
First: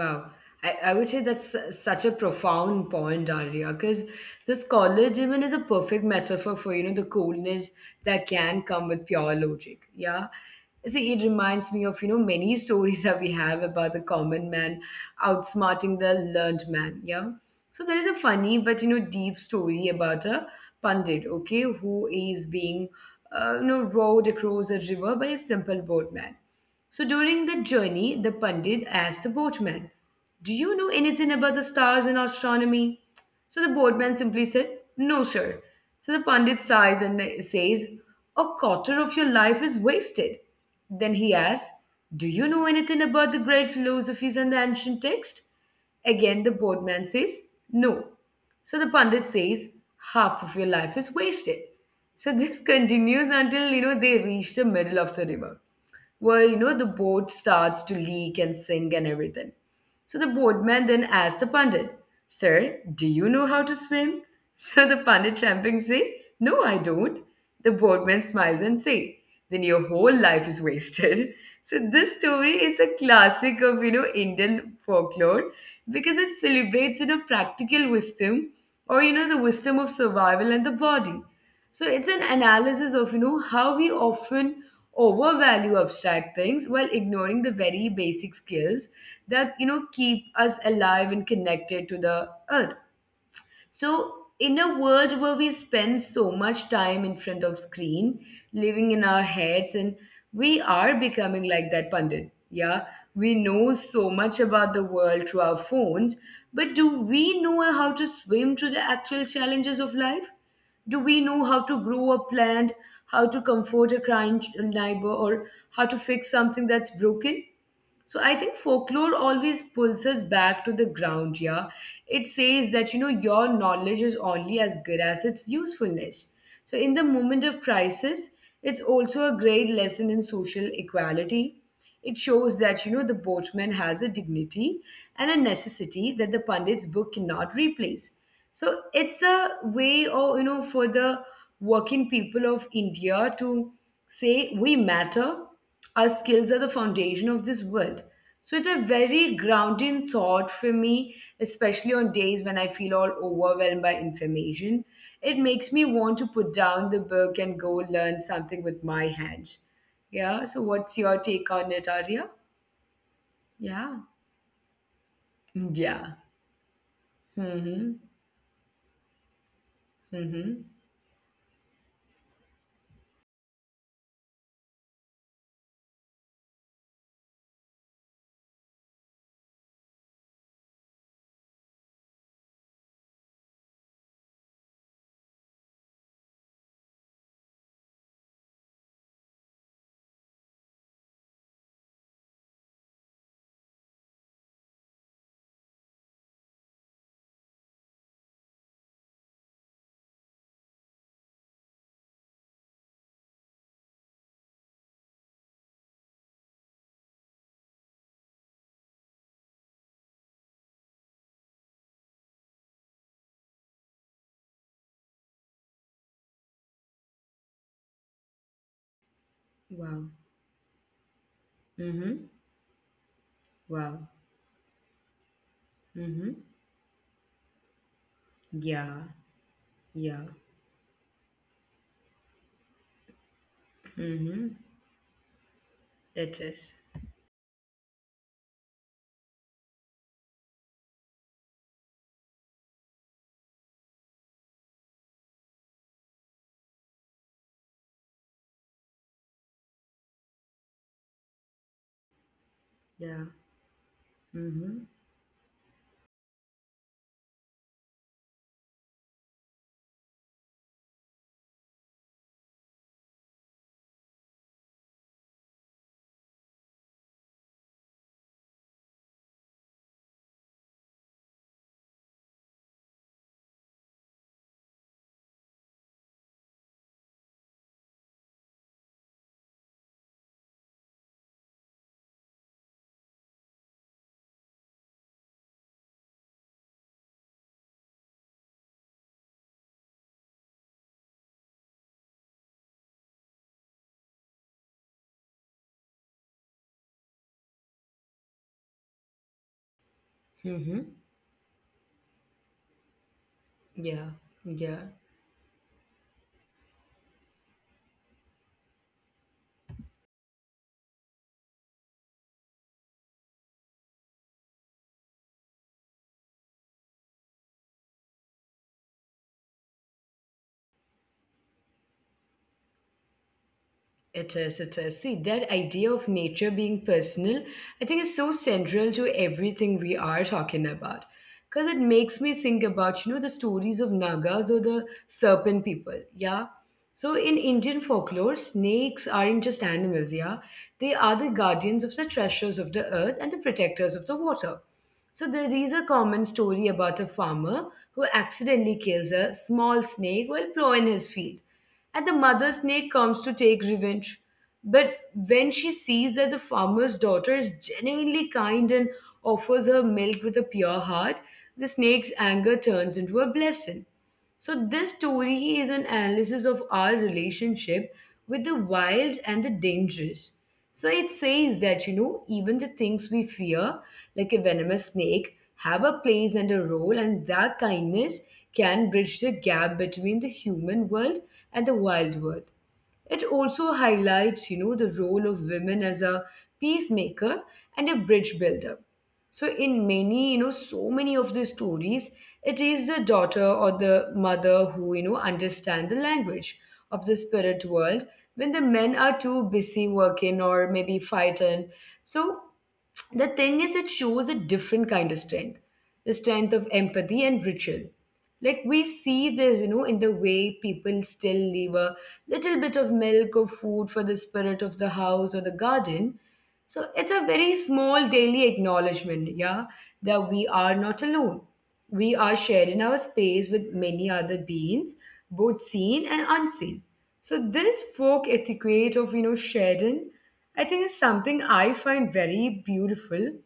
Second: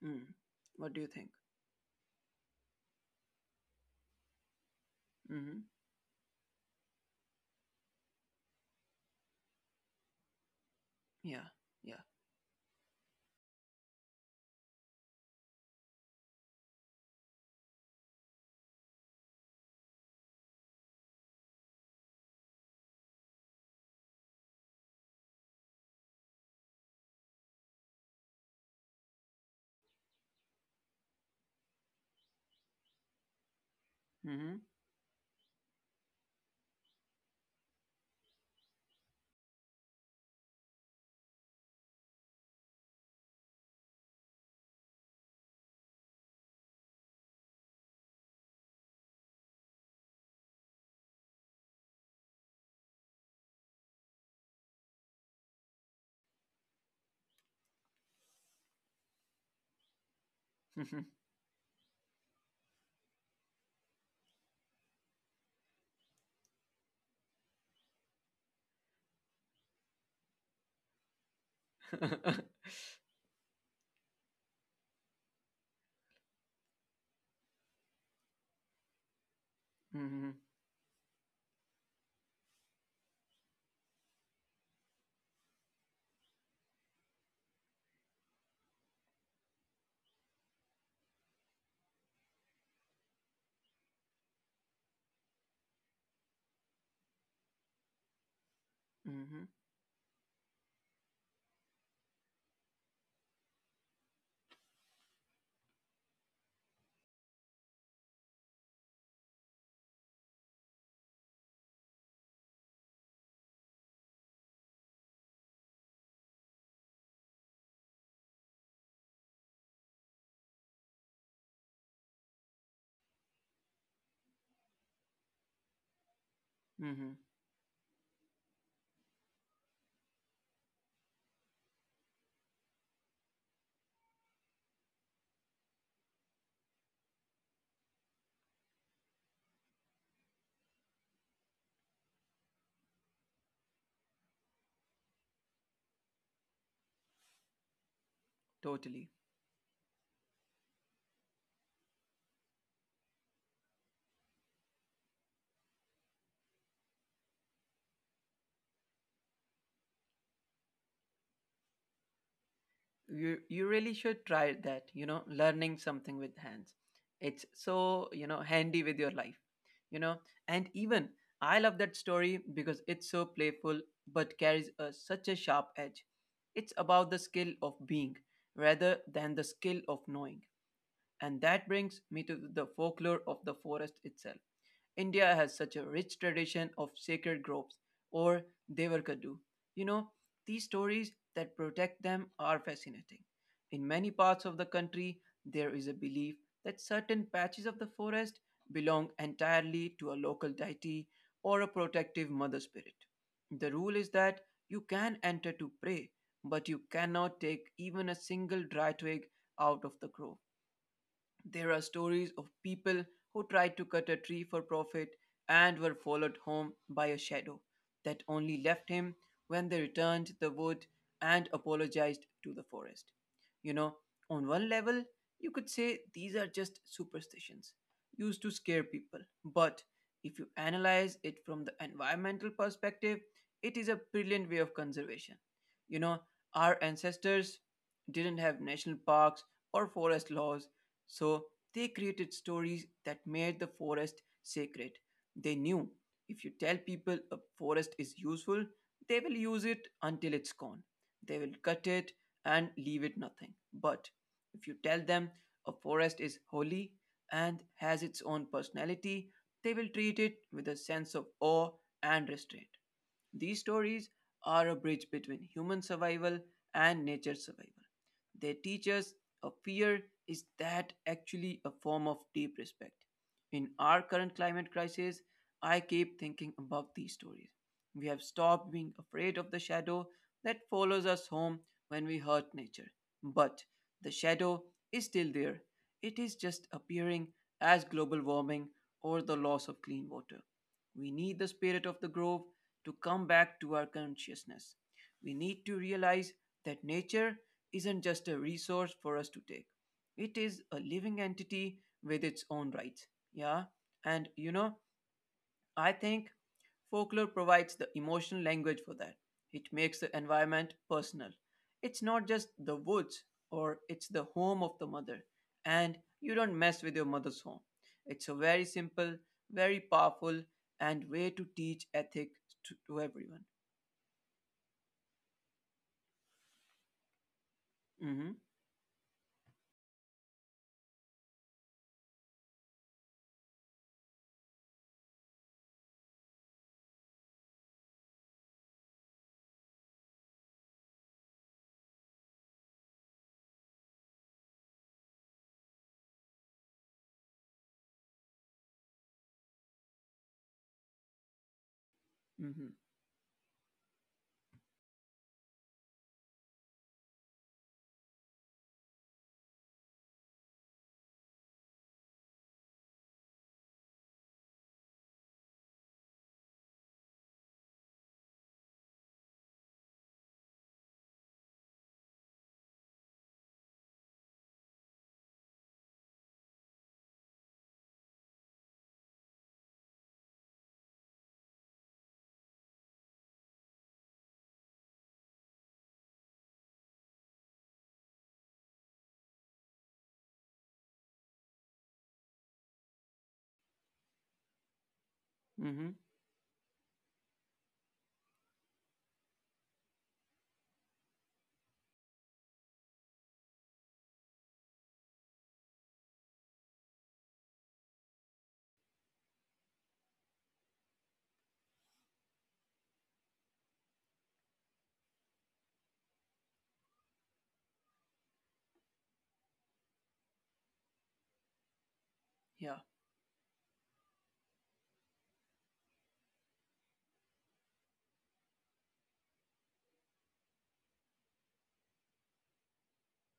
Hmm. I, What I do you would say think? that's such a profound point, Daria, because this college even is Mm-hmm. a perfect metaphor for, the coolness that can come with pure logic. Yeah. See, it Yeah. reminds me Yeah. of, many (laughs) stories that we have about the common man outsmarting the learned man. Yeah. So there is a funny but, deep story about a pundit, okay, who is being, rowed across a river by a simple boatman. So during the journey, the Pandit asked the boatman, "Do you know anything about the stars and astronomy?" So the Mm-hmm. boatman simply said, "No, sir." So the Pandit sighs and says, "A quarter of your life is wasted." Then he asks, "Do you know anything about the great philosophies and the ancient text?" Again, the boatman says, "No." So the Pandit says, "Half of your life is wasted." So this (laughs) continues until they reach the middle of the river where the boat starts to leak and sink and everything. So the (laughs) boatman then asked the pundit, "Sir, do you know how to swim?" (laughs) So the pundit champing say, "No, I don't." The boatman smiles and say, "Then your whole life is wasted." (laughs) So this story is a classic of Indian folklore because it celebrates practical wisdom or the Mm-hmm. wisdom mm-hmm. of survival and the body. So it's an analysis of how we often overvalue abstract things while ignoring the very basic skills that keep us alive and connected to the earth. So in a world where we spend so much time in front of screen, living in our Mm-hmm. heads, and we are becoming like that pundit. Yeah, we know so much about the world through our phones, but do we know how to swim through the actual challenges of life? Do we know how to grow a plant, how to comfort a crying neighbor, or how to fix something that's broken? So I think folklore always pulls us back to the ground, yeah. It says that, your knowledge is only as good as its usefulness. So in the Mm-hmm. moment of crisis, it's also a great lesson in social equality. It shows that, the boatman has a dignity and a necessity that the pundit's book cannot replace. So it's a way, or, for the working people of India to say we matter. Our skills are the foundation of this world. So it's (laughs) a Totally. very grounding thought for me, especially on days when I feel all overwhelmed by information. It makes me want to put down the book and go learn something with my hands. Yeah. So what's your take on it, Arya? You Yeah. really should try that, you know, learning Yeah. something with hands. It's Mm-hmm. so, you know, handy with your life, you know. Mm-hmm. And even I love that story because it's so playful but carries such a sharp edge. It's about the skill of being rather than the skill of knowing. And that brings me to the folklore of the forest itself. India has such a rich tradition of sacred groves or Devarkadu. You know, these stories that protect them are fascinating. In many parts of the country, there is a belief that certain patches of the forest belong entirely to a local deity or a protective mother spirit. The rule is that you can enter to pray, but you cannot take even a single dry twig out of the grove. There are stories of people who tried to cut a tree for profit and were followed home by a shadow that only left him when they Wow. returned the wood and apologized Mm-hmm. to the forest. You know, Wow. on one level, you could say these Mm-hmm. are just superstitions used to scare Yeah. people, but Yeah. if you analyze it from the environmental perspective, it is a brilliant way Mm-hmm. of conservation. You know, It our is. ancestors didn't have national parks or forest laws, so they created stories that made the forest sacred. They knew if you tell people a forest is useful, they will use it until it's gone. They will cut it and leave it Yeah. nothing. But if you Mm-hmm. tell them a forest is holy and has its own personality, they will treat it with a sense of awe and restraint. These stories are a bridge between human survival and nature's survival. They teach us a fear is that actually a form of deep respect. In our current climate crisis, I keep thinking about these stories. We have stopped being afraid of the shadow that follows us home when we hurt nature. But the shadow is still there. It is just appearing as global warming or the loss of clean water. We need the spirit of the grove to come back to our consciousness. We need to realize that nature isn't just a resource for us to take. It is a Mm-hmm. living entity with its own rights. Yeah. Yeah. And you know, Yeah. I think folklore provides the emotional language for that. It makes the environment personal. It's not just the woods or it's the home of the mother. And you don't mess with your mother's home. It's a very simple, very powerful, and way to teach ethics to everyone. It is, it is. See, that idea of nature being personal, I think is Mm-hmm. so central to everything we are talking about. Because it makes me think about, the stories of Nagas or the serpent people, yeah? So in Indian folklore, snakes aren't just animals, yeah? They are the guardians of the treasures of the earth and the protectors of the water. So there is a common story about a farmer who accidentally kills a small snake while plowing his field and the Mm-hmm. mother snake comes to take revenge. But when she sees that the farmer's daughter is genuinely kind and offers her milk with a pure heart, the snake's anger turns into a blessing. So this story is an analysis of our relationship with the wild and the dangerous. So it says that, even the things we fear, like a venomous snake, have a place and a role, and that kindness can bridge the gap between the human world and the wild world. It also highlights, the role of women as a peacemaker and a bridge builder. So in many, so many of the stories, it is the daughter or the mother who, understand the Mm-hmm. language of the spirit world when the men are too busy working or maybe fighting. So the thing is, it shows a different kind of strength, the strength of empathy and ritual, like we see this in the way people still leave a little bit of milk or food for the spirit of the house or the garden. So it's a very small daily acknowledgement, yeah, that we are not alone. We are shared in Yeah. our space with many other beings, both seen and unseen. So this folk etiquette of sharing, I think, is something I find very beautiful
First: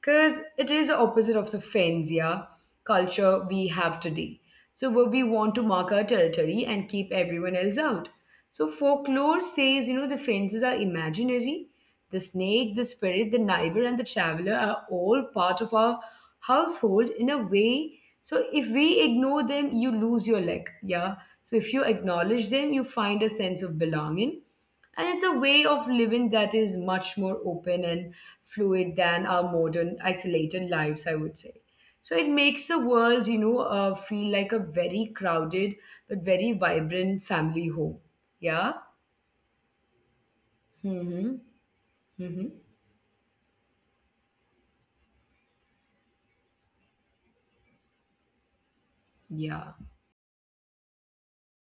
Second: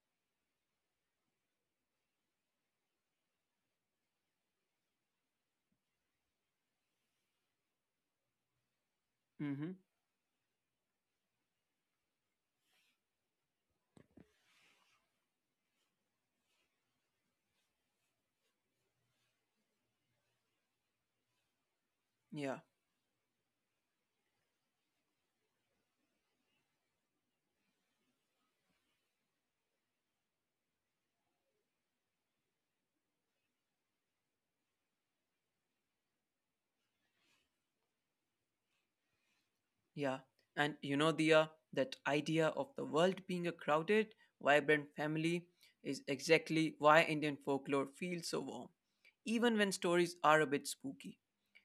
because it is the opposite of the fence, yeah, culture we have today. So where we want to mark our territory and keep everyone else out. So folklore Mm-hmm. says, the fences are imaginary. The snake, the spirit, the neighbor, and the traveler are all part of our household in a way. So if we ignore them, you lose your leg. Yeah. So if you acknowledge Yeah. them, you find a sense of belonging. And it's a way of living that is much more open and fluid than our modern isolated lives, I would say. So it makes the world, feel like a very crowded but very vibrant family home. Yeah. Yeah, and you know, Mm-hmm. Dia, that Mm-hmm. idea of the world being a crowded, vibrant family is exactly why Indian folklore feels so warm, even Yeah. when stories are a bit spooky.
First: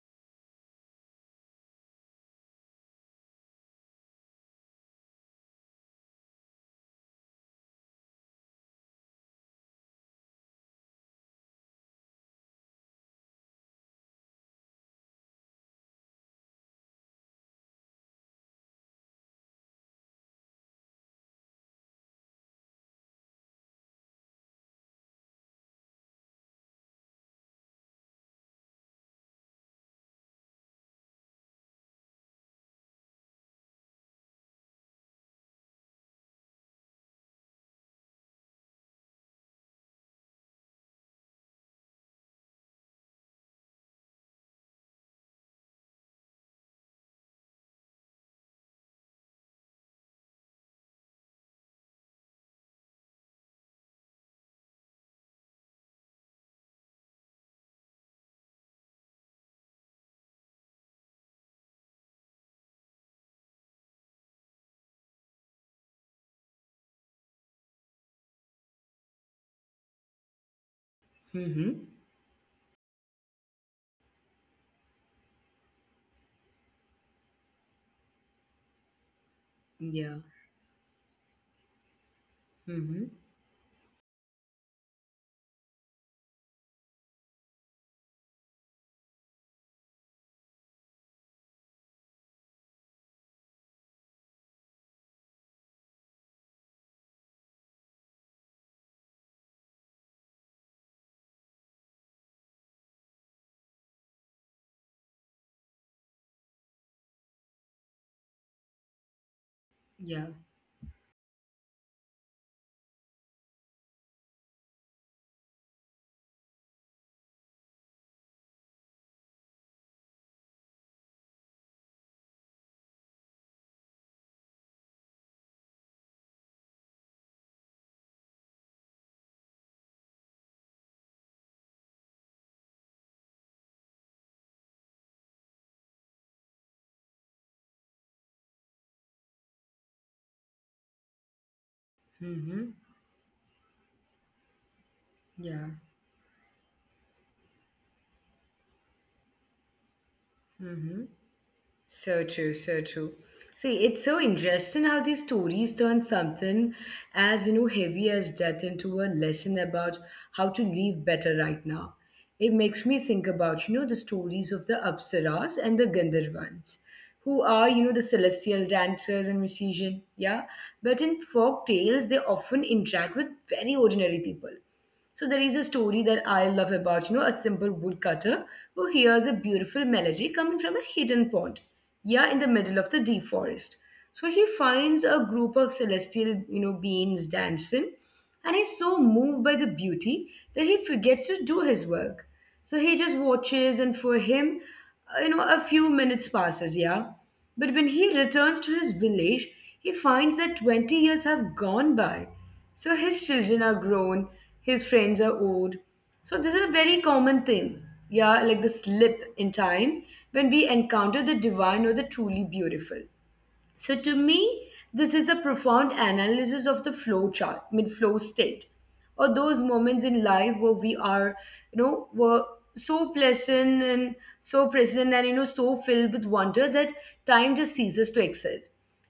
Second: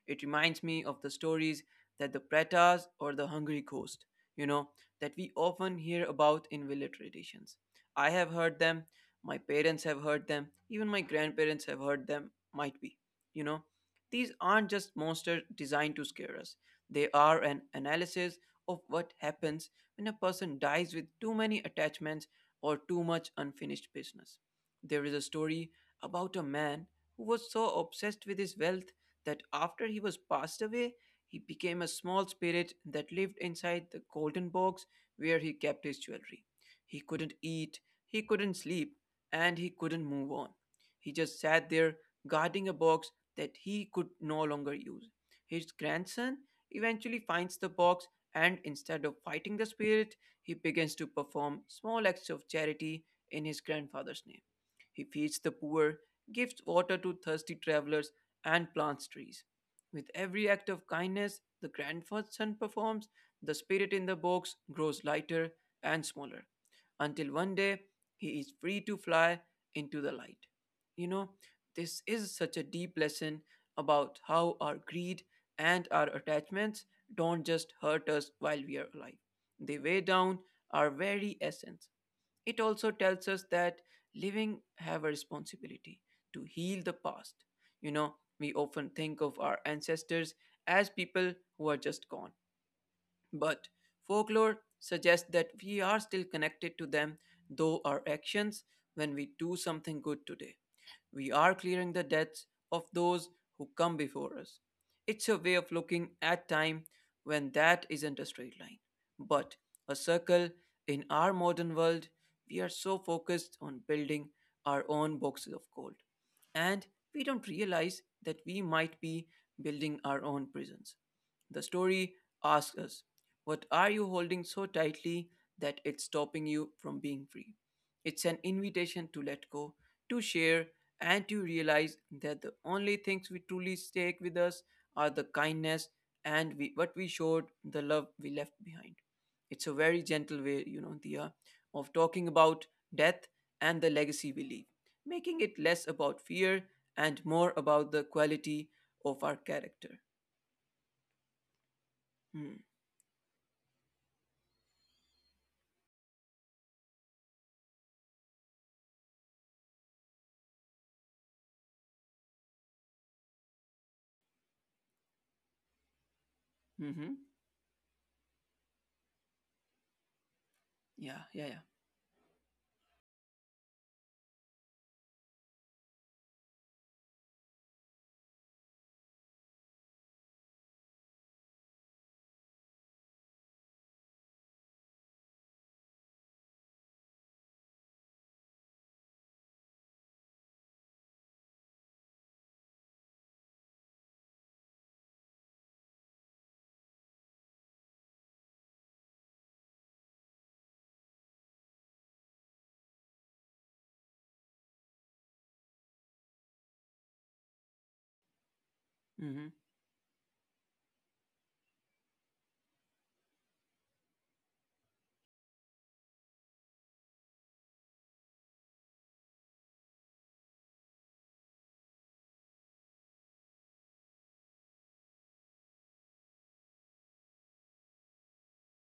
It reminds me of the stories that the Pretas or the Hungry Ghost, you know, that we often hear about in village traditions. I have heard them, my parents have heard them, even my grandparents have heard them, might be, you know. These aren't just monsters designed to scare us, they are an analysis of what happens when a person dies with too many attachments or too much unfinished business. There is a story about a man who was so obsessed with his wealth that after he was passed away, he became a small spirit that lived inside the golden box where he kept his jewelry. He couldn't eat, he couldn't sleep, and he couldn't move on. He just sat there guarding a box that he could no longer use. His grandson eventually finds the box, and instead of fighting the spirit, he begins to perform small acts of charity in his grandfather's name. He feeds the poor, gives water to thirsty travelers, and plants trees. With every act of kindness the grandson performs, the spirit in the box grows lighter and smaller, until one day he is free to fly into the light. You know, Mm-hmm. this is such a deep lesson about how our greed and our attachments don't just hurt us while we are alive, they weigh Yeah, down our very essence. It also Ujú. tells us that living have a responsibility to heal the past. You know, we often think of our ancestors as people who are just gone. But folklore suggests that we are still connected to them, though our actions when we do something good today. We are clearing the debts of those who come before us. It's a way of looking at time when that isn't a straight line, but a Ya. circle. In our modern world, we are so focused on building our own boxes of gold, and we don't realize that we might be building our own prisons. The story asks us, what are you holding so tightly that it's stopping you from being free? It's an invitation to let go, to share, and you realize that the only things we truly take with us are the kindness and we, what we showed, the love we left behind. It's a very gentle way, you know, Dia, of talking about Ujú. death and the legacy we leave, making it Ya. less about fear and more about the quality of our character. Ujú. So true, Mm. so true. See, it's so interesting how these stories turn something as heavy as death into a lesson about how to live better right now. It makes me think about the stories of the Apsaras and the Gandharvans, Mm-hmm. who are the celestial dancers and musicians. Yeah, but in Yeah, yeah, folk yeah. tales they often interact with very ordinary people. So there is a story that I love about a simple woodcutter who hears a beautiful melody coming from a hidden pond, yeah, in the middle of the deep forest. So he finds a group of celestial beings dancing, and he's so moved by the beauty that he forgets to do his work. So he just watches, and for him, a few minutes passes, yeah. But when he returns to his village, he finds that 20 years have gone by. So his children are grown, his friends are old. So this is a very common thing, yeah, like the slip in Mm-hmm. time when we encounter the divine or the truly beautiful. So to me, this is a profound analysis of the I mean flow state, or those moments in life where we were so pleasant and so present and so filled with wonder that time just ceases to exist.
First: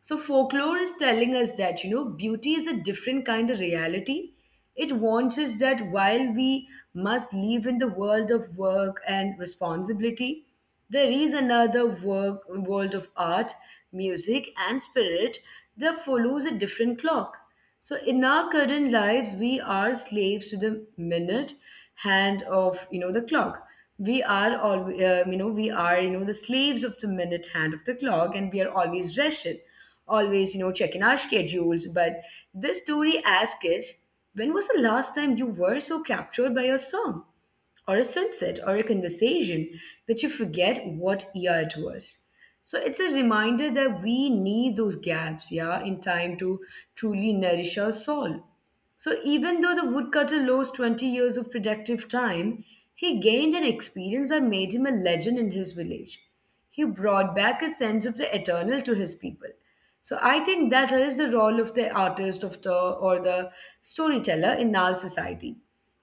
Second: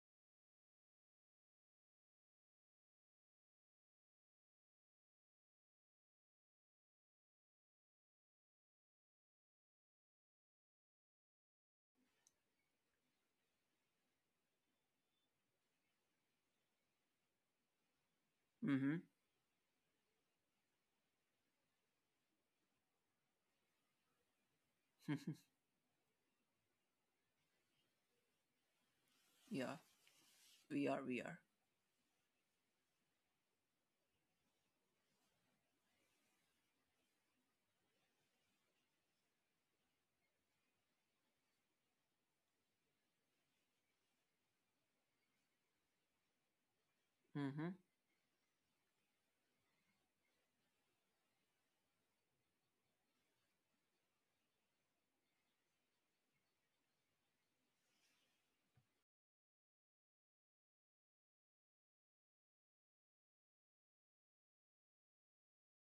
So folklore is telling us that, beauty is a different kind of reality. It warns us that while we must live in the world of work and responsibility, there is another world of art, music, and spirit that follows a different clock. So, in our current Mm-hmm. lives, we are slaves to the minute hand of the clock. We are all, you know we are you know the slaves of the minute hand of the clock, and we are always (laughs) rushing, Yeah, always we checking are, our we are. schedules. But this story asks is, when was the last time you were so captured by your song, or a sunset or a conversation, but you forget what year it was? So it's a reminder that we need those gaps, yeah, in time to truly nourish Mm-hmm. our soul. So even though the woodcutter lost 20 years of productive time, he gained an experience that made him a legend in his village. He brought back a sense of the eternal to his people. So I think that is the role of the artist of the or the storyteller in our society.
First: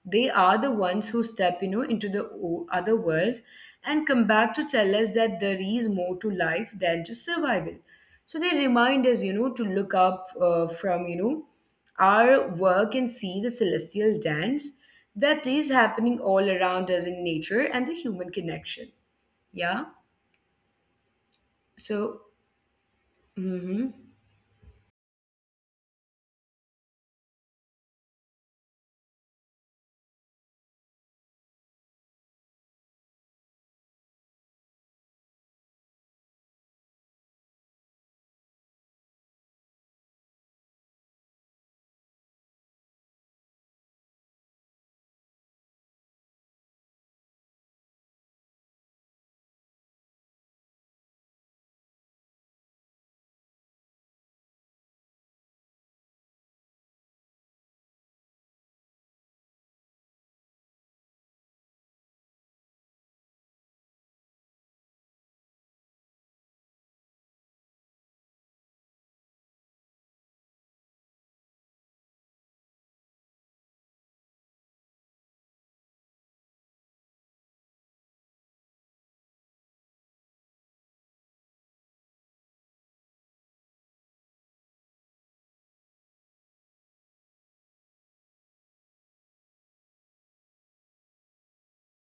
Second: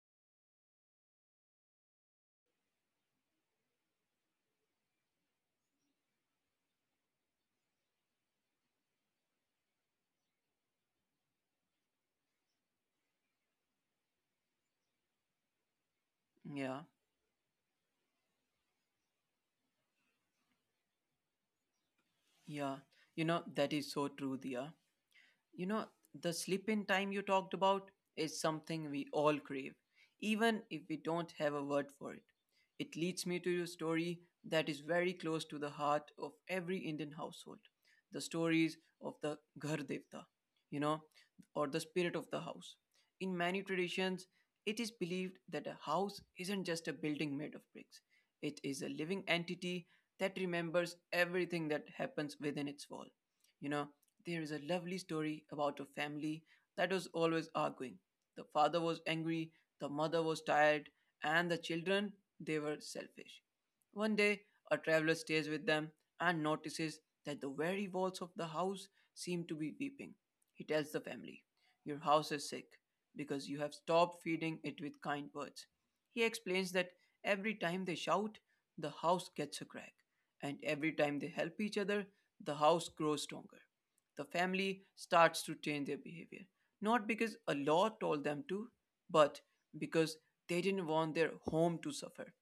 They are the ones who step, into the other world and come back to tell us that there is more to life than just survival. So they remind us, to look up from our work and see the celestial dance that is happening all Yeah, around us in nature and the human connection. Yeah. So. yeah. You know, that Mm-hmm. is so true, Dia. You know, the sleep in time you talked about is something we all crave, even if we don't have a word for it. It leads me to a story that is very close to the heart of every Indian household, the stories of the Ghar Devta, you know, or the spirit of the house. In many traditions, it is believed that a house isn't just a building made of bricks, it is a living entity that remembers everything that happens within its wall. You know, there is a lovely story about a family that was always arguing. The father was angry, the mother was tired, and the children, they were selfish. One day, a traveler stays with them and notices that the very walls of the house seem to be weeping. He tells the family, your house is sick because you have stopped feeding it with kind words. He explains that every time they shout, the house gets a crack, and every time they help each other, the house grows stronger. The family starts to change their behavior, not because a law told them to, but because they didn't want their home to suffer.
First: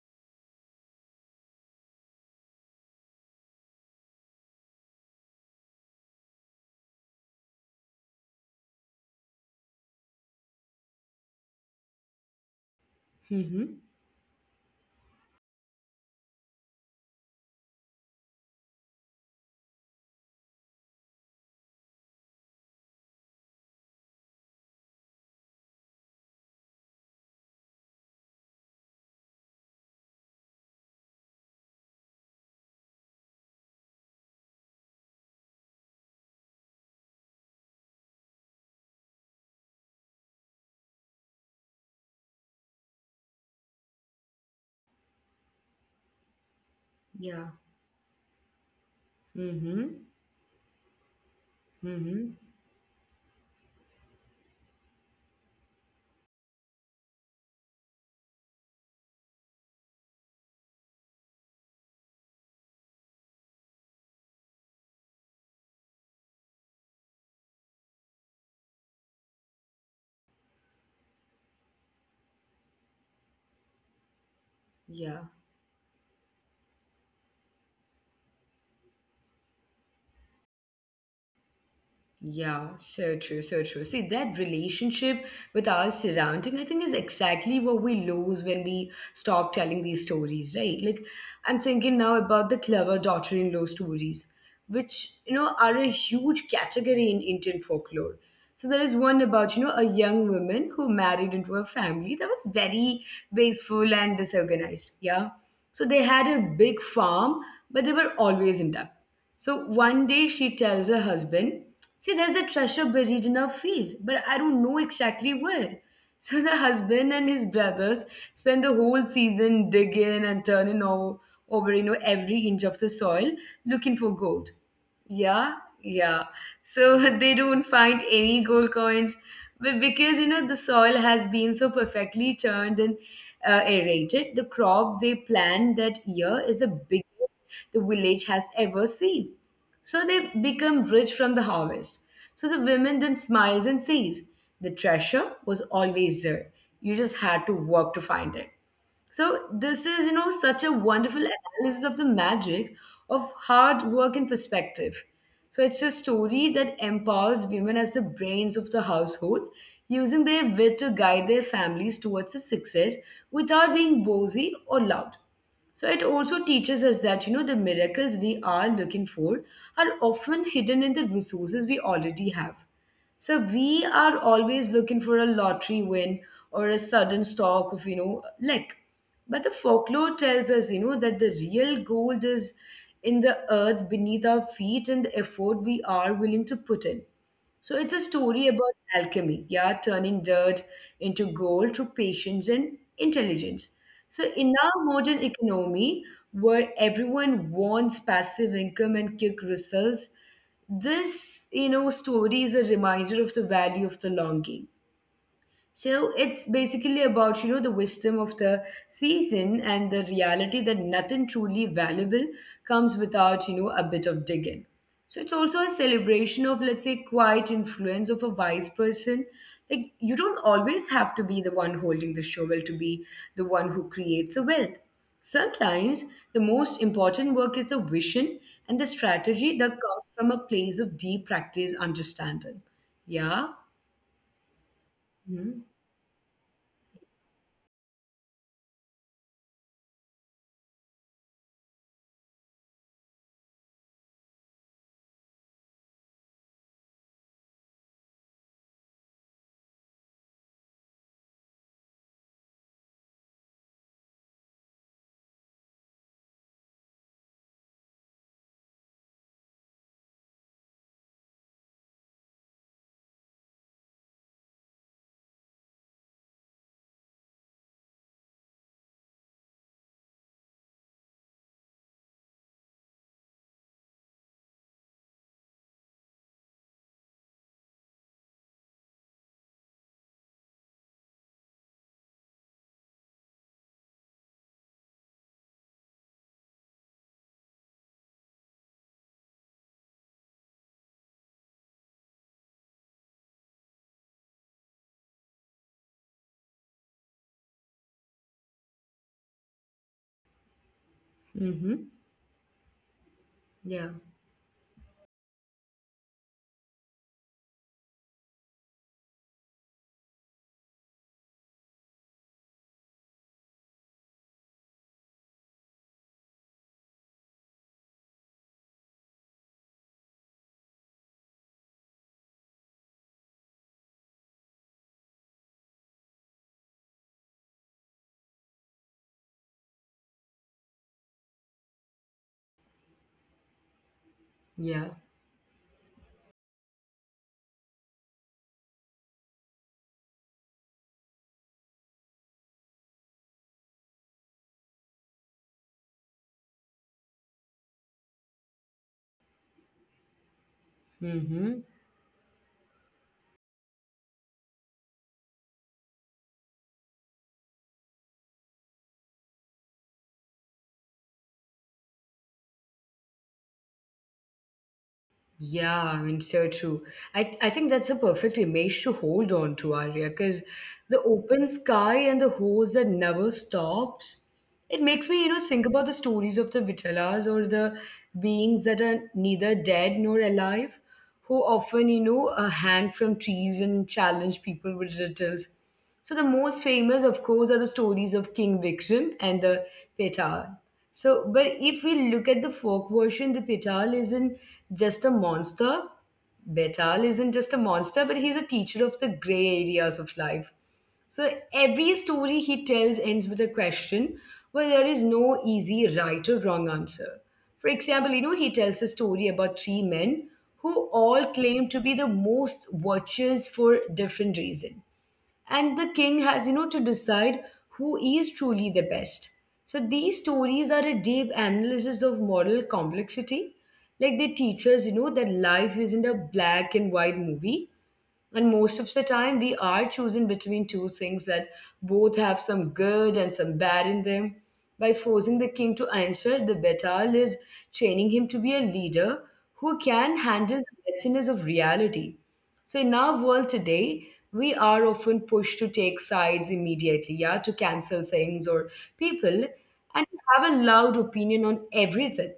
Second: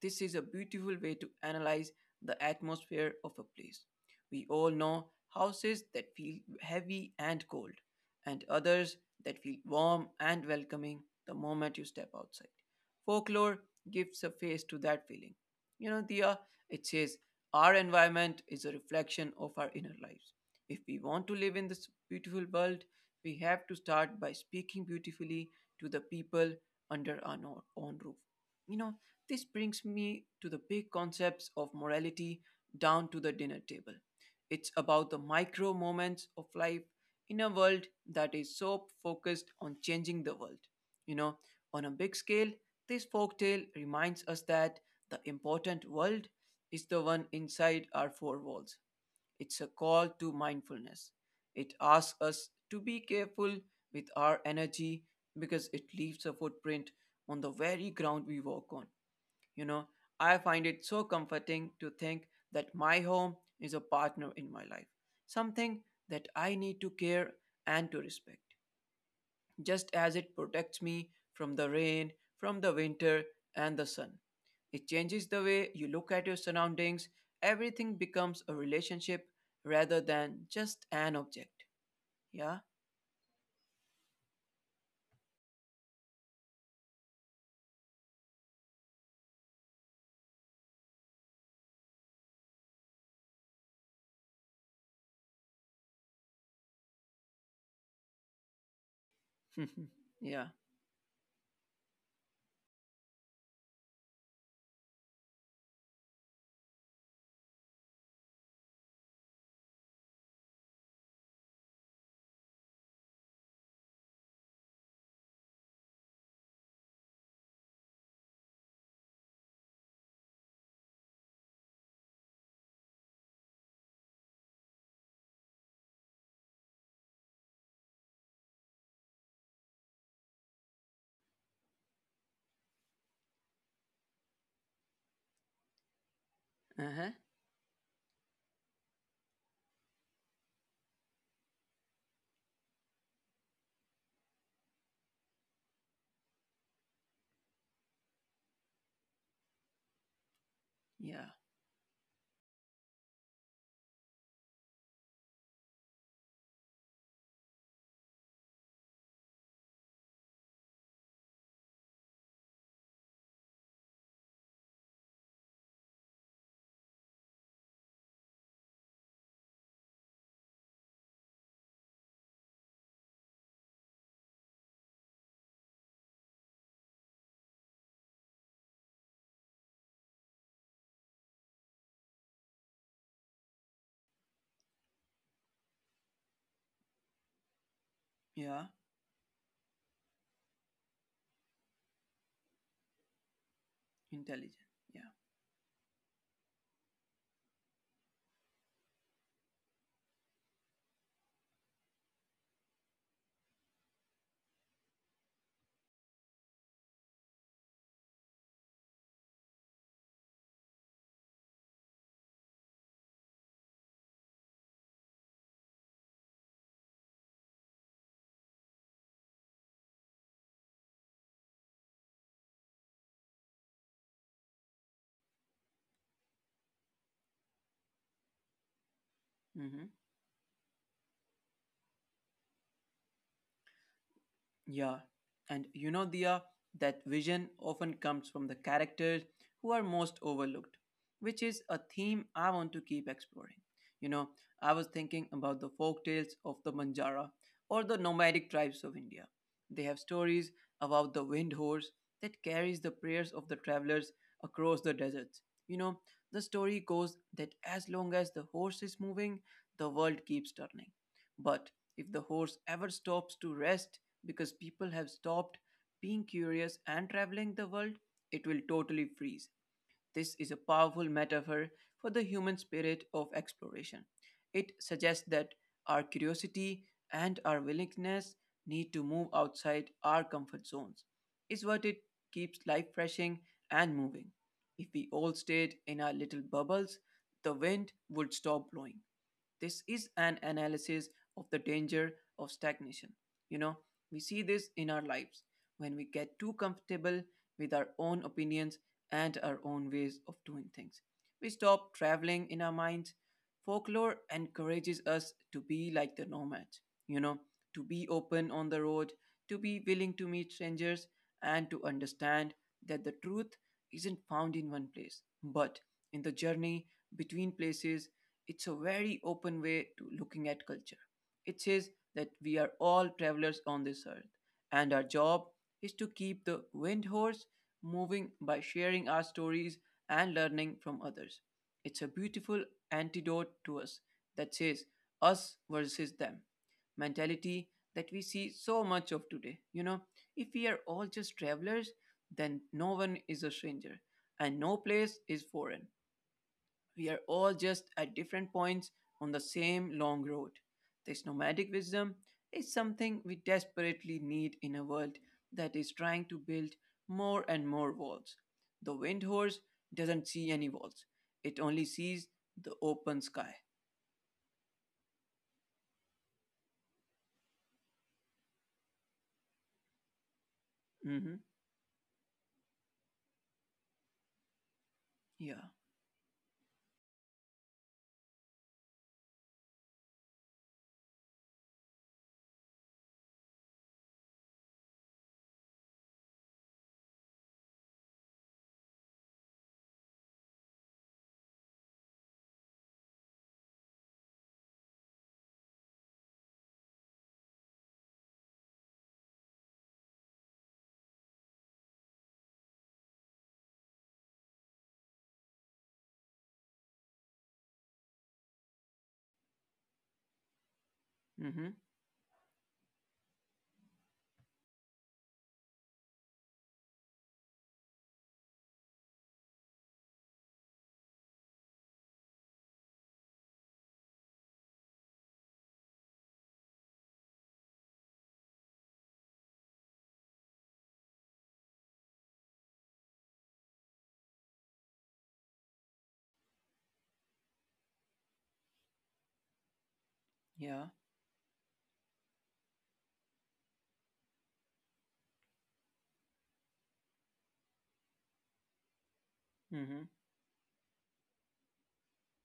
This is a beautiful way to analyze the atmosphere of a place. We all know houses that feel heavy and cold, and others that feel warm and welcoming the moment you step outside. Folklore Mm-hmm. gives a face to that feeling. You know, Dia, it says, our environment is a reflection of our inner lives. If we want to live in this beautiful world, we have to start by speaking beautifully to the people under our own roof. You know, this brings me to the big concepts of morality down to the dinner table. It's about the micro moments of life in a world that is so focused on changing the world. You know, on a big scale, this folktale reminds us that the important world is the one Yeah. inside our four walls. It's a call Mm-hmm. to mindfulness. It asks Mm-hmm. us to be careful with our energy because it leaves a footprint on the very ground we walk on. You know, I find it so comforting to think that my home is a partner in my life, something that I need to care and to respect, just as it protects me from the rain, from the winter, and the sun. It changes Yeah. the way you look at your surroundings. Everything becomes a relationship rather than just an object. Yeah? Yeah, so true, so true. See, that relationship with our surrounding, I think, is exactly what we lose when we stop telling these stories, right? Like, I'm thinking now about the clever daughter in law stories, which, are a huge category in Indian folklore. So there is one about, a (laughs) young Yeah. woman who married into a family that was very wasteful and disorganized. Yeah. So they had a big farm, but they were always in debt. So one day she tells her husband, "See, there's a treasure buried in our field, but I don't know exactly where." (laughs) So the husband and his brothers spend the whole season digging and turning over every inch of the soil looking for gold. Yeah, yeah. So (laughs) they don't find any gold coins. Because you know the soil has been so perfectly turned and aerated, the crop they plant that year is the Uh huh. biggest the village has ever seen, so they become rich from the harvest. So the woman then smiles and says, the treasure was always there, you just had to work to find it. So this is, you know, such a Yeah. wonderful analysis of the magic of hard work and perspective. So it's a story that empowers women as the brains of the household, using their wit to guide their families towards the success without being bossy or loud. So it also teaches us that you know the miracles we are looking for are often hidden in the resources we already have. So we are always looking for a lottery win or a sudden stock of you know luck. But the folklore tells us, you know, that the real gold is in the earth beneath our feet and the effort we are willing to put in. So it's a Yeah. story about alchemy, yeah, turning dirt into gold through patience and intelligence. So Intelligent. in Yeah. our modern economy, where everyone wants passive income and quick results, this you know story is a reminder of the value of the longing. So it's basically about, you know, the wisdom of the season and the reality that nothing truly valuable comes without, you know, a bit of digging. So it's also a celebration of, let's say, quiet influence of a wise person. Like, you don't always have to be the one holding the shovel to be the one who creates the wealth. Sometimes the most important work is the vision and the Mhm. strategy that comes from a place of deep practice understanding. Yeah. Yeah, and you Mm-hmm. know, Dia, that vision often comes from the characters who are most overlooked, which is a theme I want to keep exploring. You know, I was thinking about the folk tales of the Manjara or the nomadic tribes of India. They have stories about the wind horse that carries the prayers of the travelers across the deserts. You know, the story goes that as long as the horse is moving, the world keeps turning. But if the horse ever stops to rest because people have stopped being curious and traveling the world, it will totally freeze. This is a powerful metaphor for the human spirit of exploration. It suggests that our curiosity and our willingness need to move outside our comfort zones, is what it keeps life refreshing and moving. If we all stayed in our little bubbles, the wind would stop blowing. This is an analysis of the danger of stagnation. You know, we see this in our lives when we get too comfortable with our own opinions and our own ways of doing things. We stop traveling Mm-hmm. in our minds. Folklore Yeah. encourages us to be like the nomads, you know, to be open on the road, to be willing to meet strangers, and to understand that the truth isn't found in one place, but in the journey between places. It's a very open way to looking at culture. It says that we are all travelers on this earth, and our job is to keep the windhorse moving by sharing our stories and learning from others. It's a beautiful antidote to us that says Yeah. us versus them mentality that we see so much of today. You know, if we are all just travelers, then no one is a stranger and no place is foreign. We are all just at different points on the same long road. This nomadic Hmm. wisdom is something we desperately need in a world that is trying to build more and more walls. The wind horse doesn't see any walls, it only sees the open sky. Yeah, I mean, so true. I think that's a perfect image to hold on to, Arya, because Mm-hmm. the open sky and the hose that never stops, it makes Yeah. me, you know, think about the stories of the Vitalas or the beings that are neither dead nor alive, who often, you know, hang from trees and challenge people with riddles. So the most famous, of course, are the stories of King Vikram and the Petal. So, but if we look at the folk version, the Petal isn't just a monster. Betal isn't just a monster, but he's a teacher of the gray areas of life. So every story he tells ends with a question where there is no easy right or wrong answer. For example, you know, he tells a story about three men who all Mm-hmm. claim to be the most virtuous for different reasons, and the king has you know to decide who is truly the best. So these stories are a deep analysis of moral complexity. Like, they teach us you know that life isn't a black and white movie, and most of the time, we are choosing between two things that both have some good and some bad in them. By forcing the king to answer, the Betal is training him to be a leader who can handle Yeah. the messiness of reality. So, in our world today, we are often pushed to take sides immediately, yeah, to cancel things or people, Mm-hmm. and have a loud opinion on everything.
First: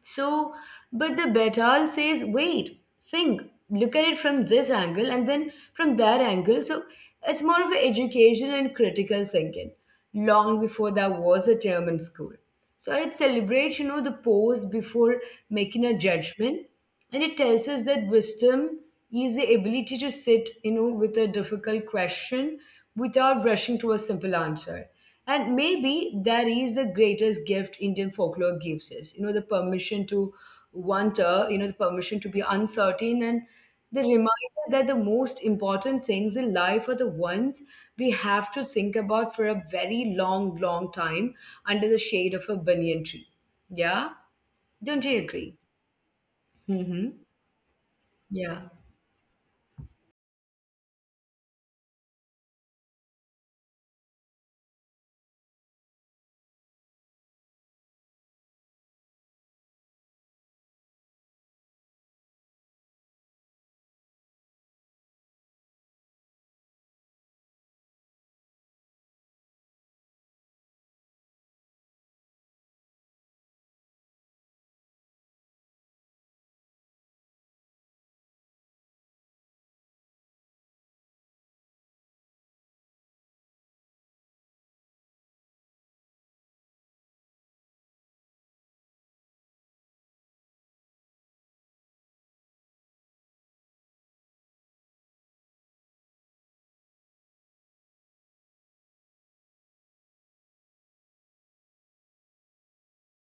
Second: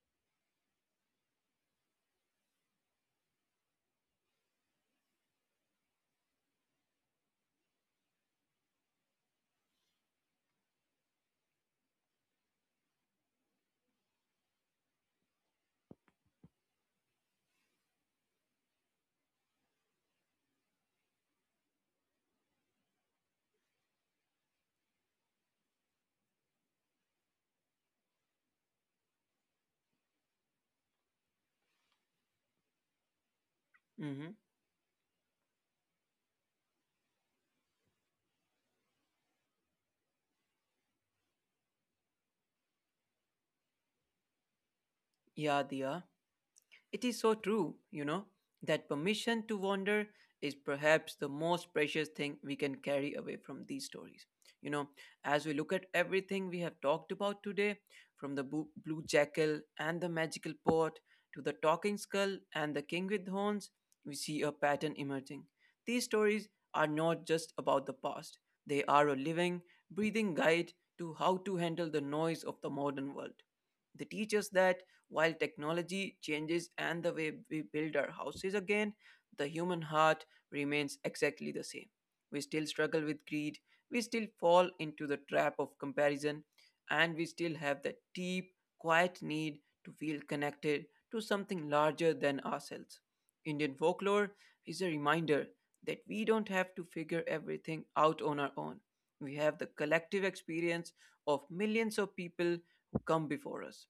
So, but the Betal says, wait, think, look at it from this angle and then from that angle. So, it's more of an education and critical thinking, long before there was a term in school. So, it celebrates, you know, the pause before making a judgment. And it tells us that wisdom is the ability to sit, you know, with a difficult question without rushing to a simple answer. And maybe that is the greatest gift Indian folklore gives us. You know, the permission to wonder, you know, the permission to be uncertain, and the reminder Mm-hmm. that the most important things in life are the ones we have to think about for a very long, long time under the shade of a banyan tree. Yeah? Don't Yeah, you Dia. agree? It is so Mm hmm. true, you know, that Yeah. permission to wander is perhaps the most precious thing we can carry away from these stories. You know, as we look at everything we have talked about today, from the blue jackal and the magical pot to the talking skull and the king with horns, we see a pattern emerging. These stories are not just about the past, they are a living, breathing guide to how to handle the noise of the modern world. They teach us that while technology changes and the way we build our houses again, the human heart remains exactly the same. We still struggle with greed, we still fall into the trap of comparison, and we still have that deep, quiet need to feel connected to something larger than ourselves. Indian folklore is a reminder that we don't have to figure everything out on our own. We have the collective experience of millions of people who come before us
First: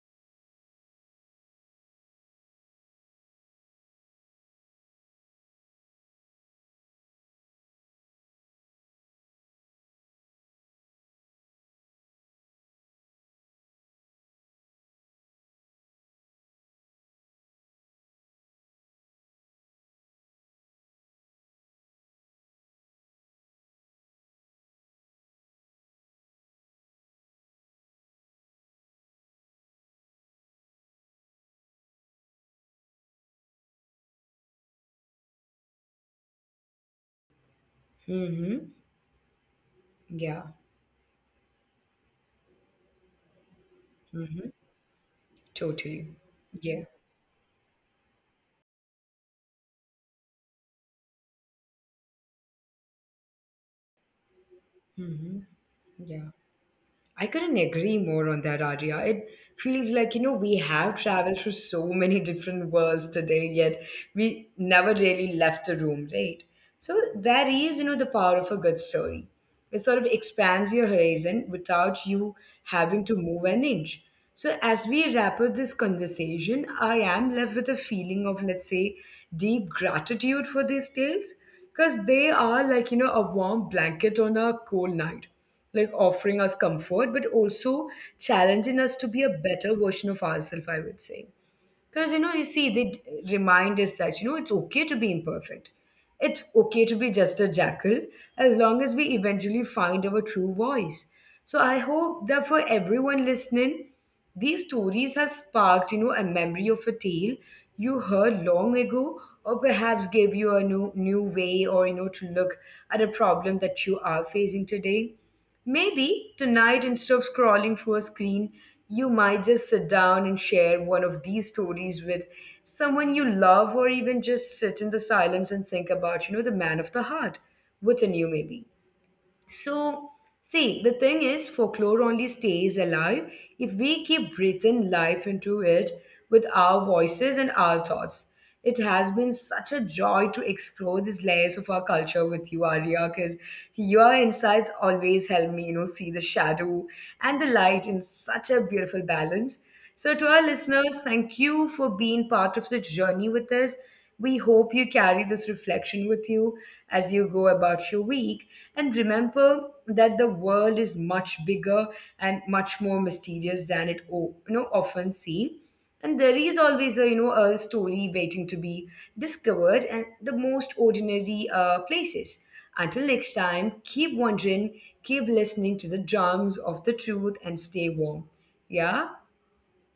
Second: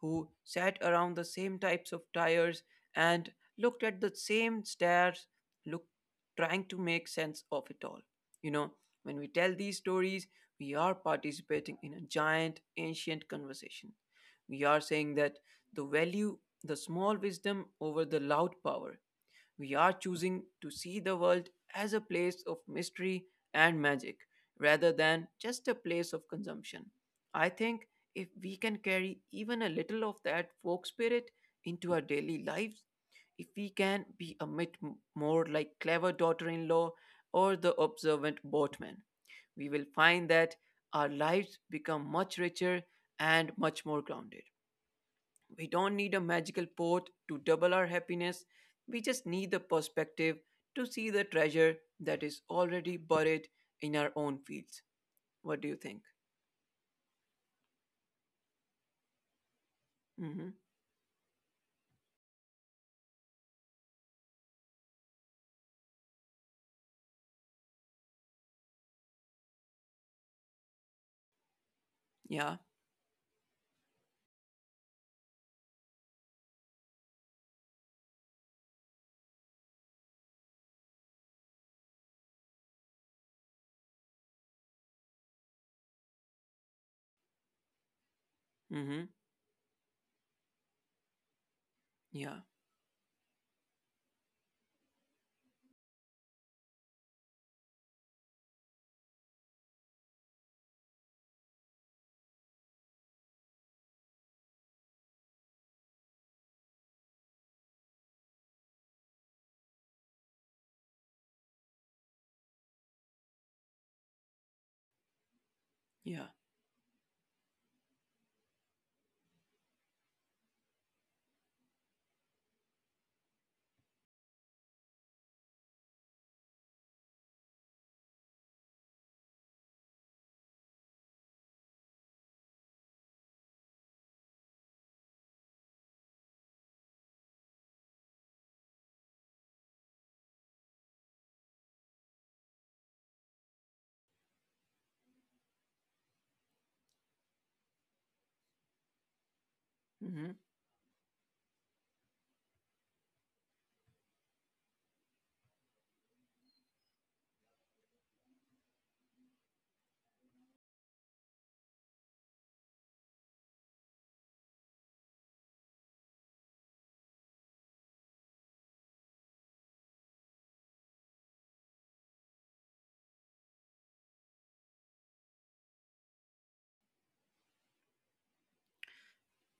who sat around the same types of tires and looked at the same stairs, look, trying to make sense of it all. You know, when we tell these stories, we are participating in a giant, ancient conversation. We are saying that the value, the small wisdom over the loud power, we are choosing to see the world as a place of mystery and magic rather than just a place of consumption. I think if we can carry even a little of that folk spirit into our daily lives, if we can be a bit more like clever daughter in law or the Mm observant hmm. boatman, we will find Yeah. that our lives become much richer and much more grounded. We don't need Totally. a magical Yeah. pot to double our happiness. We just need the perspective to see the treasure that is already buried in our own fields. What do you think? Yeah. I couldn't agree more on that, Arya. It feels like, you know, Hmm. we have traveled through so (laughs) many different worlds today, yet we never really left the room, right? So that is, you know, the power of a good story. It sort of expands your horizon without you Yeah. having to move an inch. So as we wrap up this conversation, I am left with a feeling of, let's say, deep gratitude for these tales, because they are like, you know, a warm blanket on a cold night, like offering us comfort, but also challenging us to be a Hmm. better version of ourselves, I would say. Because, you know, you Yeah. see, remind us that, you know, it's okay to be imperfect. It's okay to be just a jackal as long as we eventually find our true voice. So I hope that for everyone listening, these stories have sparked, you know, a memory of a tale you heard long ago, or perhaps gave you a new way or, you know, to look at a problem that you are facing today. Maybe Yeah. tonight, instead of scrolling through a screen, you might just sit down and share one of these stories with someone you love, or even just sit in the silence and think about, you know, the man of the heart with a new maybe. So, see, the thing is, folklore only stays alive if we keep breathing life into it with our voices and our thoughts. It has been such a joy to explore these layers of our culture with you, Arya, because your insights always help me, you know, see the shadow and the light in such a beautiful balance. So, to our Hmm. listeners, thank you for being part of the journey with us. We hope you carry this reflection with you as you go about your week, and remember that the world is much bigger and much more mysterious than you know often seems, and there is always a you know a story waiting to be discovered and the most ordinary places. Until next time, keep wondering, keep listening to the drums of the truth, and stay warm. Yeah.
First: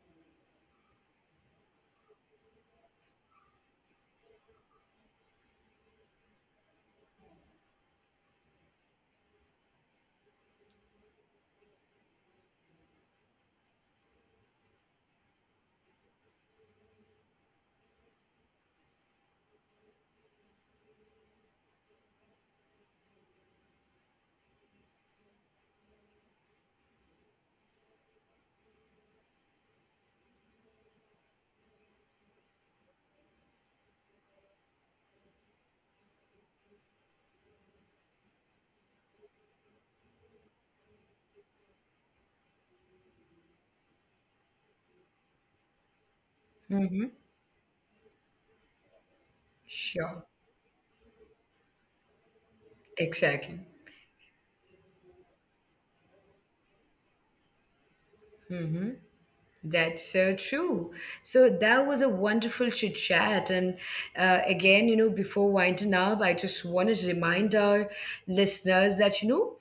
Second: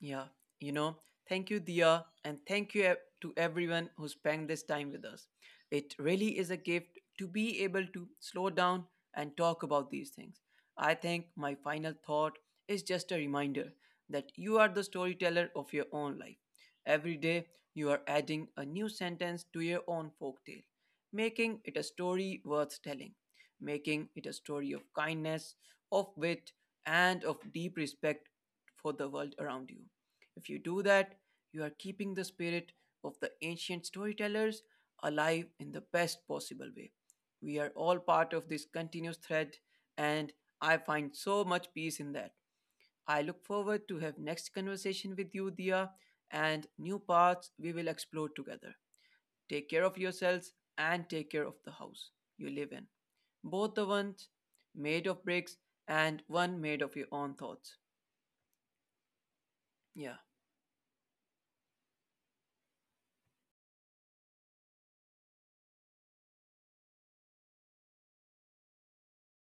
Yeah, you know, thank you, Dia, and thank you to everyone who spent this time with us. It really is a gift to be able to slow down and talk about these things. I think my final thought is just a reminder that you are the storyteller of your own life. Every day, you are adding a new sentence to your own folktale, making it a story worth telling, making it a story of kindness, of wit, and of deep respect for the world around you. If you do that, you are keeping the spirit of the ancient storytellers alive in the best possible way. We are all part of this continuous thread, and I find so much peace in that. I look forward to have next conversation with you, Dia, and new Mm-hmm. paths we will explore together. Take care of Sure. yourselves and take care of the house you live in. Exactly. Both the ones made of bricks and one made of your own thoughts. Hmm. That's Yeah, so true. So that was a wonderful chit chat. And again, you know, before winding up, I just wanted to remind our listeners that, you know,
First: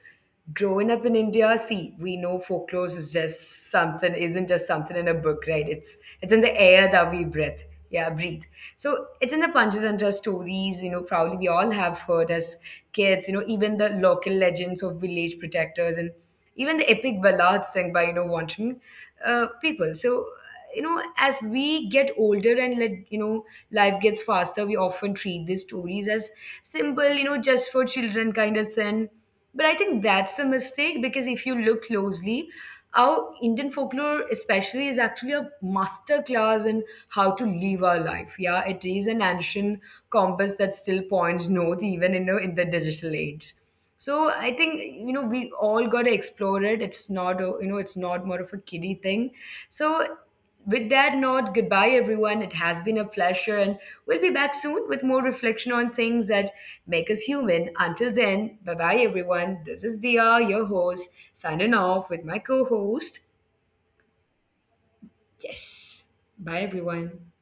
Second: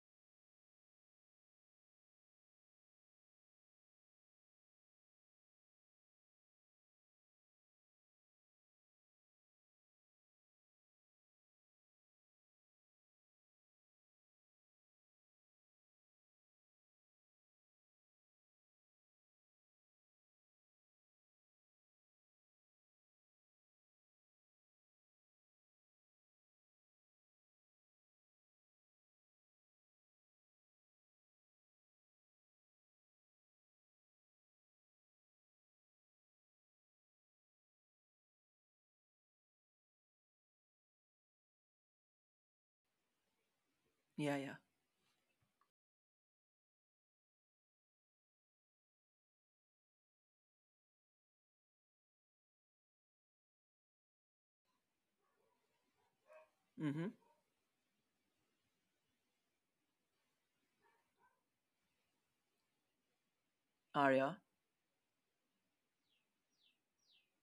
growing up in India, see, we know folklore is just something, isn't just something in a book, right? It's in the air that we breathe. Yeah, breathe. So it's in the Panchatantra stories, you know, probably we all have heard as kids, you know, even the local legends of village protectors, and even the epic ballads sung by, you know, wanton people. So you know as we get older and let you know life gets faster, we often treat these stories as simple you know just for children kind of thing. But I think that's a mistake, because if you look closely, our Indian folklore especially is actually a master class in how to live our life. Yeah, it is an ancient compass that still points north even you know in the digital age. So yeah, I yeah. think you know we all got to explore it. It's not a, you know it's not more of a kiddie thing. So, with that note, goodbye everyone. It has been a pleasure, and we'll be back soon with more reflection on things that Mm-hmm. make us human. Until then, bye bye everyone. This is Dia, your host, signing off with my co-host. Arya. Yes, bye everyone.